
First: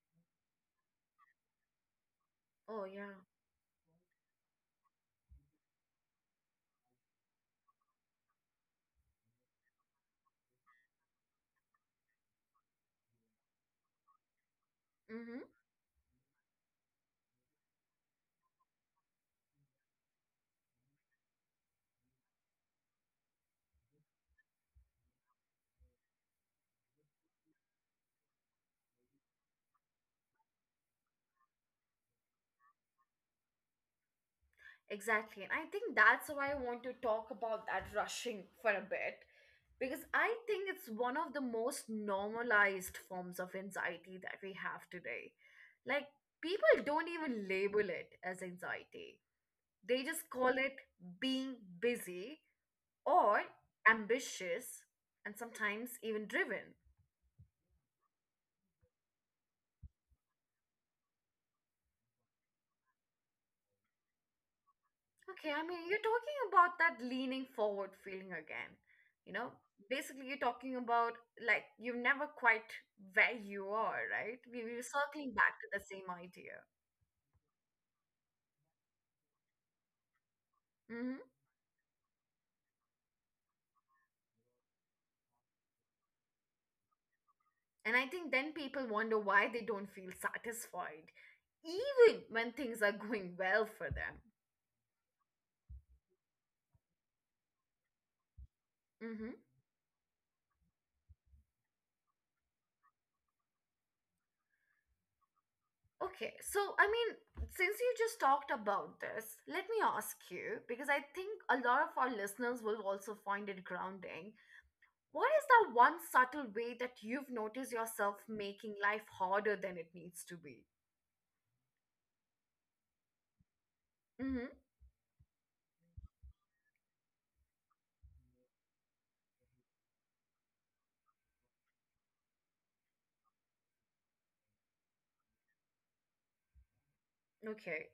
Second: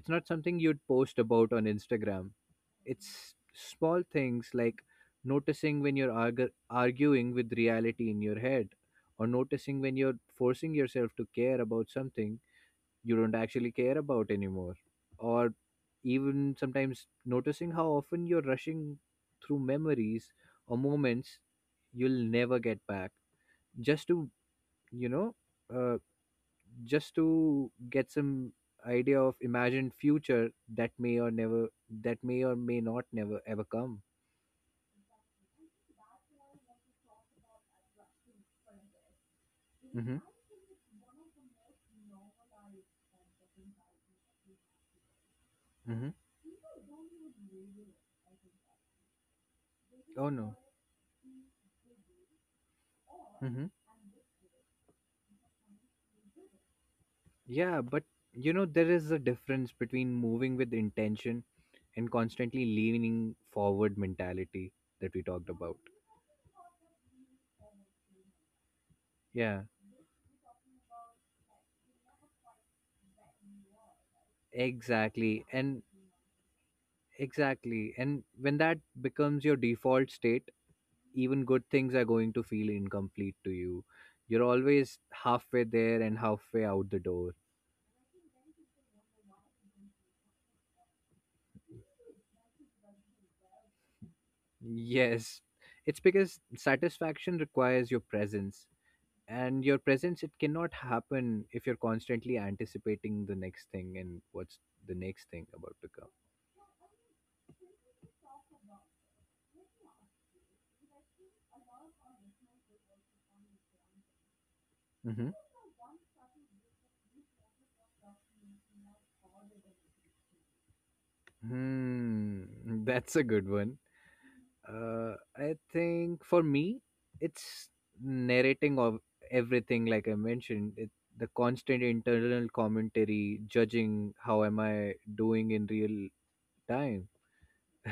B: It's not something you'd post about on Instagram.
A: Oh yeah.
B: It's small things like noticing when you're arguing with reality in your head, or noticing when you're forcing yourself to care about something you don't actually care about anymore,
A: Mhm.
B: or even sometimes noticing how often you're rushing through memories or moments you'll never get back, just to you know uh, just to get some idea of imagined future that may or never that may or may not never ever come.
A: Exactly. And I think that's why I want to talk about that rushing for a bit. Because
B: Hmm.
A: I think it's one of the most normalized forms of anxiety that we have today. Like,
B: Hmm.
A: people don't even label it as anxiety, they just
B: Oh
A: call
B: no.
A: it being busy or
B: Hmm.
A: ambitious and sometimes even driven.
B: Yeah, but you know, there is a difference between moving with intention and constantly leaning forward mentality that we talked
A: Okay, I
B: about.
A: mean, you're talking about that leaning forward feeling again. You know,
B: Yeah,
A: basically, you're talking about like you're never quite where you are, right? We're circling
B: exactly.
A: back to
B: And
A: the same idea.
B: exactly. And when that becomes your default state,
A: Mm-hmm.
B: even good things are going to feel incomplete to you. You're always halfway there and halfway out the door.
A: And I think then people wonder why they don't feel satisfied, even when things are going well for them.
B: Yes, it's because satisfaction requires your presence.
A: Hmm.
B: And your presence, it cannot happen if you're constantly anticipating the next thing and what's the next thing about to
A: Okay, so I mean, since you just talked about this, let me ask you because I think a lot of our listeners will also find it grounding. What
B: come.
A: is that one subtle way that you've noticed yourself making life harder than it needs to be?
B: Hmm, <laughs> that's a good one.
A: Mm-hmm.
B: I think for me, it's narrating of everything, like I mentioned, the constant internal commentary, judging how am I doing in real time.
A: Okay.
B: <laughs>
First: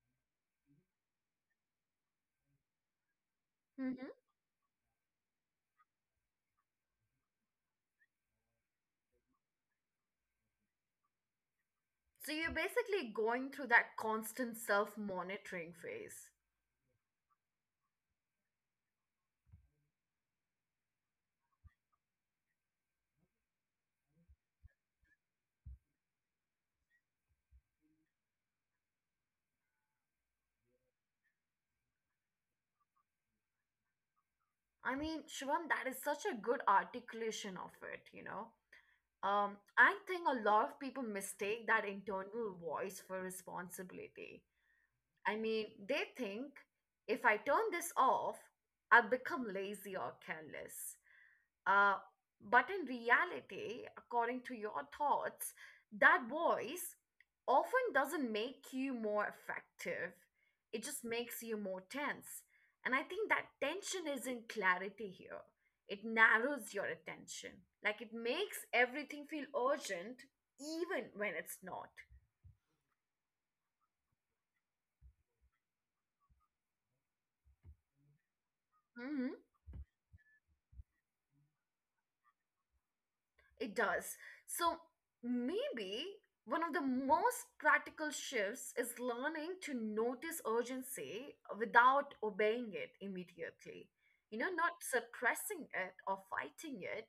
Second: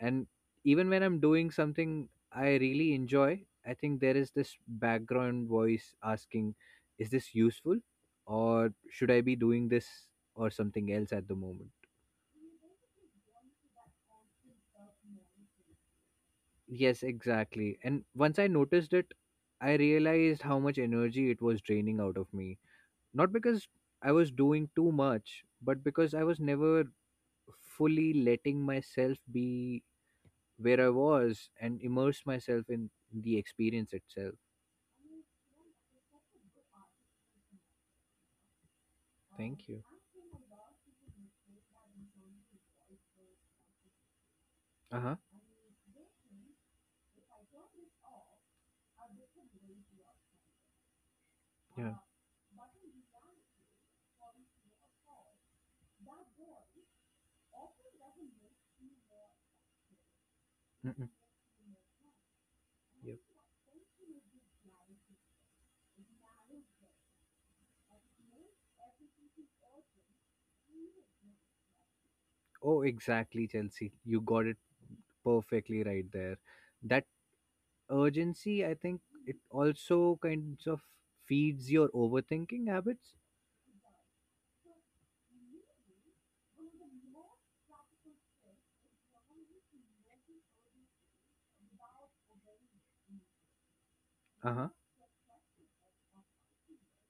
B: And even when I'm doing something I really enjoy, I think
A: Mm-hmm.
B: there is this background voice asking, is this useful? Or should I be doing this or something else at the moment?
A: So you're basically going through that constant self monitoring phase.
B: Yes, exactly. And once I noticed it, I realized how much energy it was draining out of me. Not because I was doing too much, but because I was never fully letting myself be where I was and immerse myself in the experience itself.
A: I mean, Shivam, that is such a good articulation of it, you know.
B: Thank you.
A: I think a lot of people mistake that internal voice for responsibility.
B: Uh huh.
A: I mean, they think if I turn this off, I'll become lazy or careless.
B: Yeah.
A: Uh, but in reality, according to your thoughts, that voice often doesn't make you more effective. It just
B: Mm-mm.
A: makes you more tense. And I
B: Yep.
A: think that tension isn't clarity here. It narrows your attention. Like it makes everything feel urgent, even when it's not.
B: Oh, exactly, Chelsea. You got it perfectly right there. That urgency, I think, it also kinds of feeds your overthinking habits.
A: It does. So maybe one of the most practical shifts is learning to notice urgency without obeying it immediately. You
B: Uh
A: know,
B: huh.
A: not suppressing it or fighting it,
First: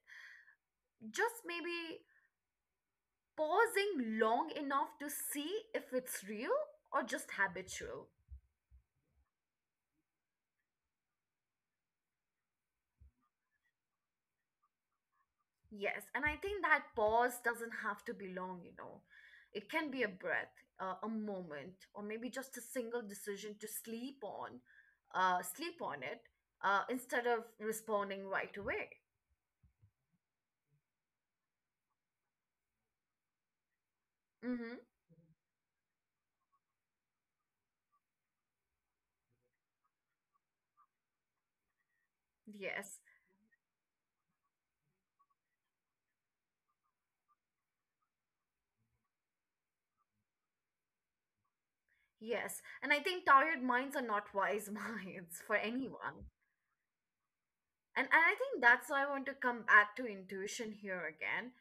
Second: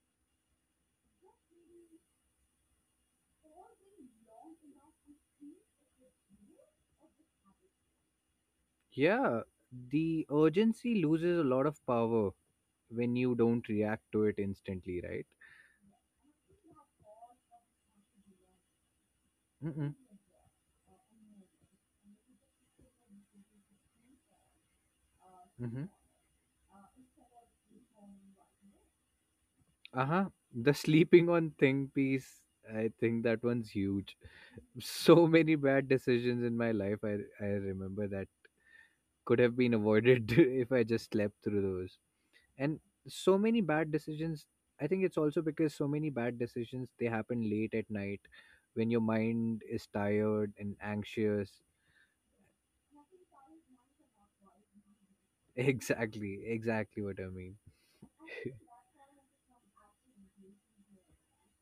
A: just maybe pausing long enough to see if it's real or just habitual.
B: Yeah, the urgency loses a lot of power when you don't react to it instantly, right?
A: Yes, and I think that pause doesn't have to be long, you know. It can
B: Mm-mm.
A: be a breath, a moment, or maybe just a single decision to sleep on, sleep
B: Mm-hmm.
A: on it, instead of responding right away.
B: Uh-huh. The sleeping on thing piece, I think that one's huge. <laughs>
A: Mm-hmm.
B: So many bad decisions in my life, I remember that could have been avoided <laughs> if I just slept through those. And
A: Yes,
B: so many bad decisions, I think it's also because so many bad decisions, they happen late at night when your mind is tired and anxious.
A: yes. And I think tired minds are not wise <laughs> minds for anyone.
B: Exactly, exactly what I mean.
A: And I think that's why I want to come back to intuition here again,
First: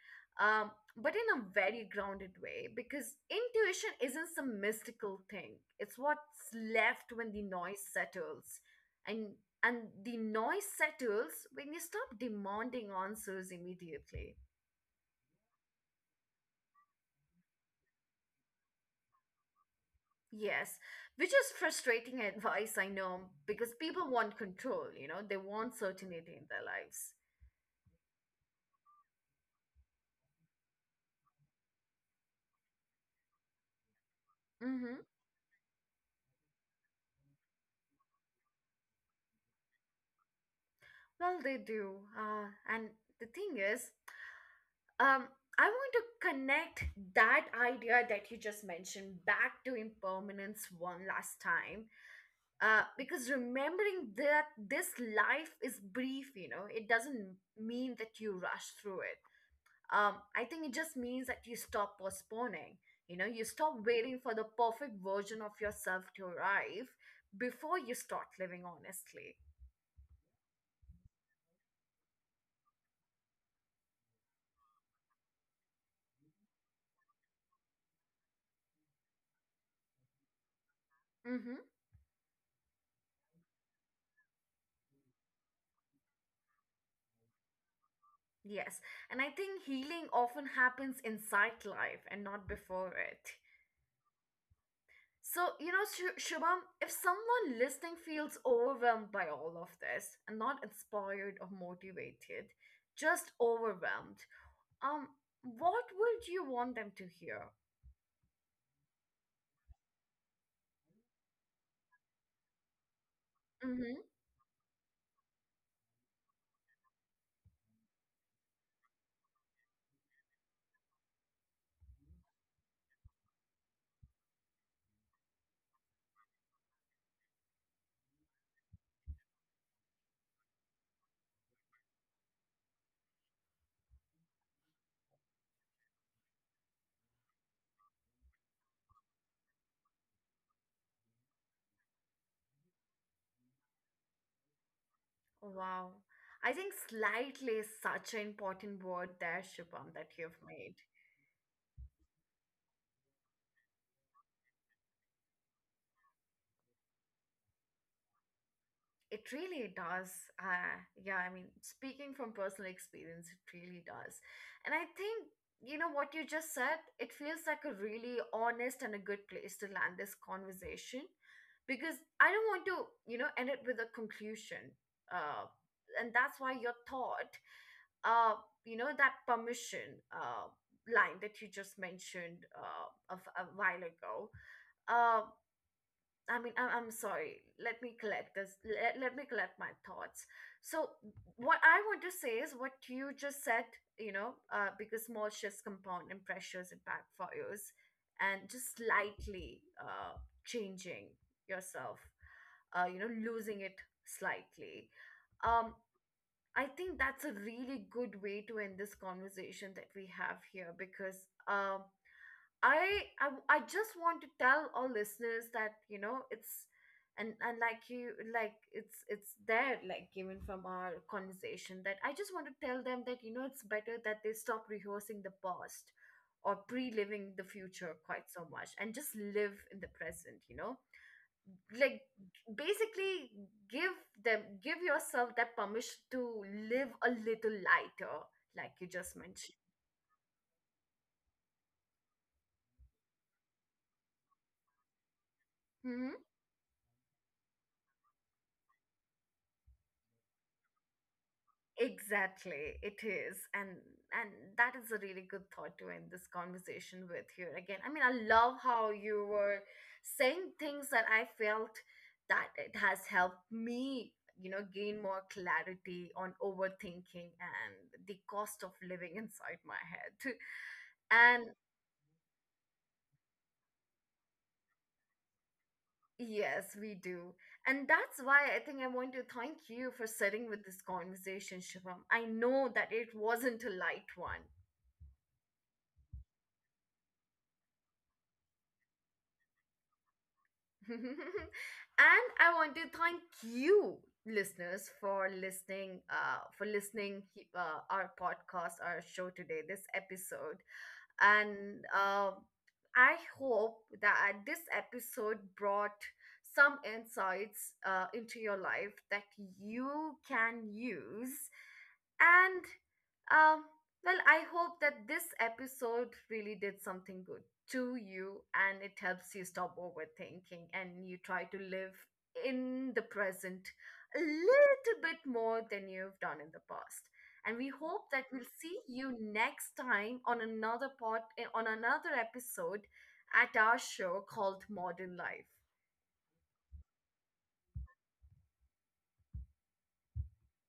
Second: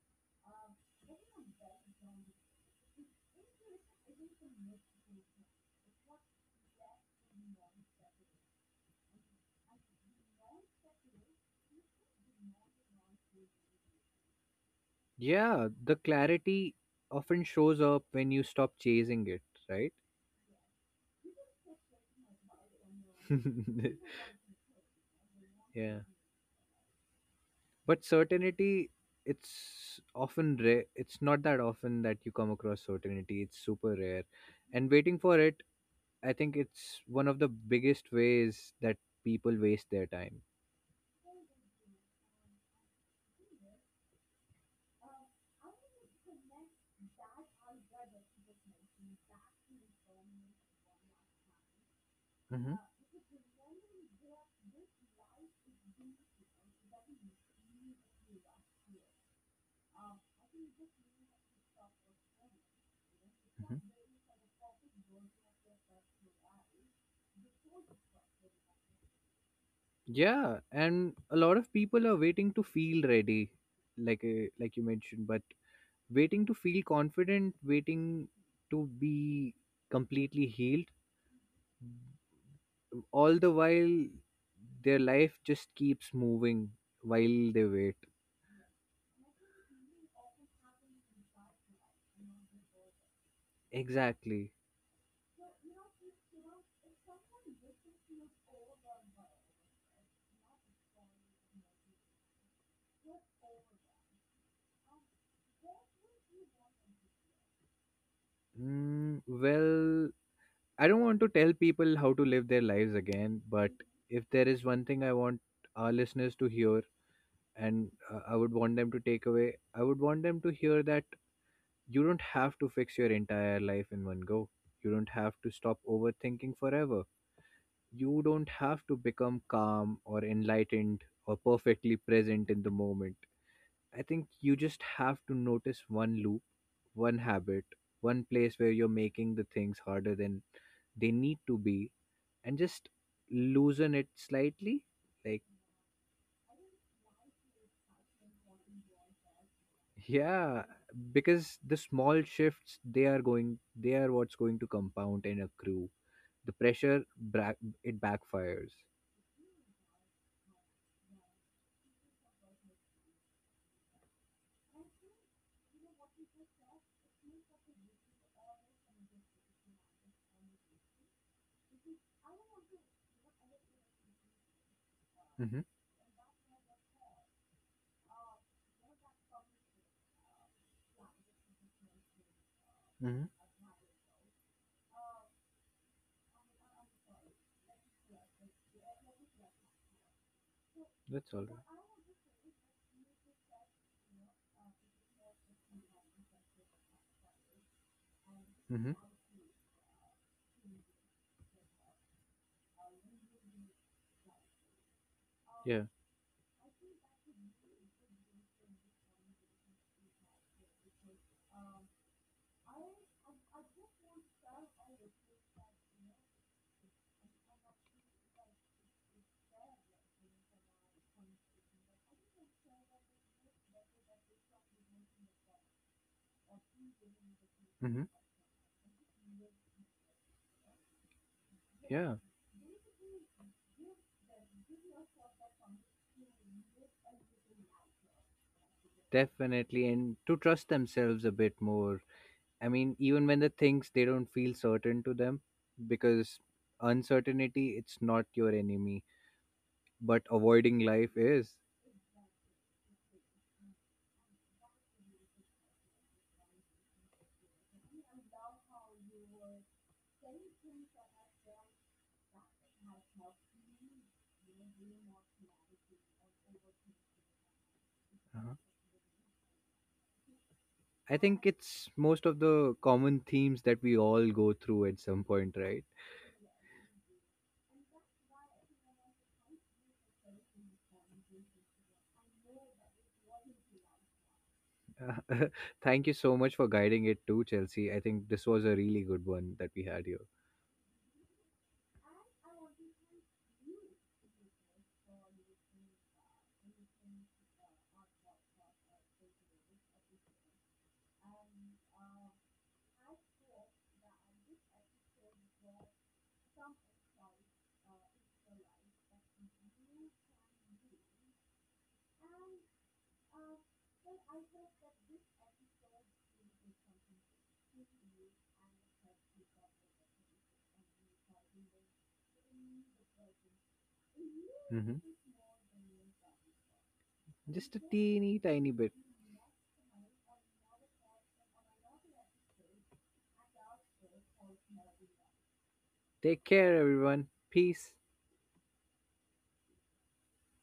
A: um, but in a very grounded way because intuition isn't some mystical thing. It's what's left when the noise settles, and and the noise settles when you stop demanding answers immediately.
B: Yeah, the clarity often shows up when you stop chasing it, right?
A: Yes, which is frustrating <laughs> advice I know because people want control. You know, they
B: <laughs>
A: want
B: Yeah.
A: certainty in their lives.
B: But certainty, it's often rare. It's not that often that you come across certainty. It's super rare. And
A: Mm-hmm.
B: waiting for it, I think it's one of the biggest ways that people waste their time.
A: Well, they do. And the thing is, um I want to connect that idea that you just mentioned back to impermanence one last time.
B: Hmm.
A: Because remembering that this life is brief, you know, it doesn't mean that you rush through it. I think it just means that you stop postponing. You know, you stop
B: Hmm.
A: waiting for the perfect version of yourself to arrive before you start living honestly.
B: Yeah, and a lot of people are waiting to feel ready, like you mentioned, but waiting to feel confident, waiting to be completely healed.
A: Mm-hmm.
B: All the while, their life just keeps moving while they wait.
A: Yes, and I think healing often happens inside life and not before it.
B: Exactly.
A: So, you know, Shubham, if someone listening feels overwhelmed by all of this and not inspired or motivated, just overwhelmed, um, what would you want them to hear?
B: Mm, well, I don't want to tell people how to live their lives again, but
A: Mm-hmm.
B: if there is one thing I want our listeners to hear, and I would want them to take away, I would want them to hear that you don't have to fix your entire life in one go. You don't have to stop overthinking forever. You don't have to become calm or enlightened or perfectly present in the moment. I think you just have to notice one loop, one habit, one place where you're making the things harder than they need to be, and just loosen it slightly. Like,
A: Wow. I think slightly is such an important word there, Shubham, that you've
B: yeah,
A: made.
B: because the small shifts, they are what's going to compound and accrue. The pressure, it backfires.
A: It really does. Yeah, I mean, speaking from personal experience, it really does. And I think, you know, what you just said, it feels like a really honest and a good place to land this conversation because I don't want to, you know, end it with a conclusion. Uh,
B: Mm-hmm.
A: and that's why your thought, uh, you know, that permission line that you just mentioned
B: Mm-hmm.
A: a while ago. Uh, I mean, I'm sorry. Let me collect this. Let me collect my thoughts. So,
B: That's all
A: what
B: right.
A: I want to say is what you just said, you know, because small shifts compound and pressures and backfires, and just
B: Mm-hmm.
A: slightly changing yourself, you know, losing it slightly. Um,
B: Yeah.
A: I think that's a really good way to end this conversation that we have here because. Um, I just want to tell all listeners that you know it's and like you like it's there, like given from our conversation, that I just want to tell them that you know it's better that they stop rehearsing the past or pre-living the future
B: Mm-hmm.
A: quite so much and just live in the present, you know, like
B: Yeah.
A: basically give give yourself that permission to live a little lighter like you just mentioned.
B: Definitely, and to trust themselves a bit more. I mean, even when the things they don't feel certain to them,
A: Mm-hmm.
B: because uncertainty, it's not your enemy, but avoiding life is.
A: Exactly, it is, and that is a really good thought to end this conversation with here again. I mean, I love how you were saying things that I felt that it has helped me, you know, gain more clarity on overthinking and the
B: Uh-huh.
A: cost of living <laughs> inside my head. <laughs>
B: I
A: And
B: think it's most of the common themes that we all go through at some point, right?
A: yes, we do. And that's why I think I want to thank you for sitting with this conversation, Shivam. I know that it wasn't a light one.
B: <laughs> Thank you so much for guiding it too, Chelsea. I think this was a really good one that we had here.
A: <laughs> And I want to thank you, listeners, for listening. For listening our podcast, our show today, this episode, and I hope that this episode brought some insights into your life that you can use. And um, well, I hope that this episode really did something good to you and it helps you stop overthinking and you try to live in the present a little
B: Hmm.
A: bit more than you've done in the past. And we
B: Just a
A: hope that
B: teeny
A: we'll
B: tiny
A: see
B: bit.
A: you next time on another on another episode at our show called Modern Life.
B: Take care, everyone. Peace.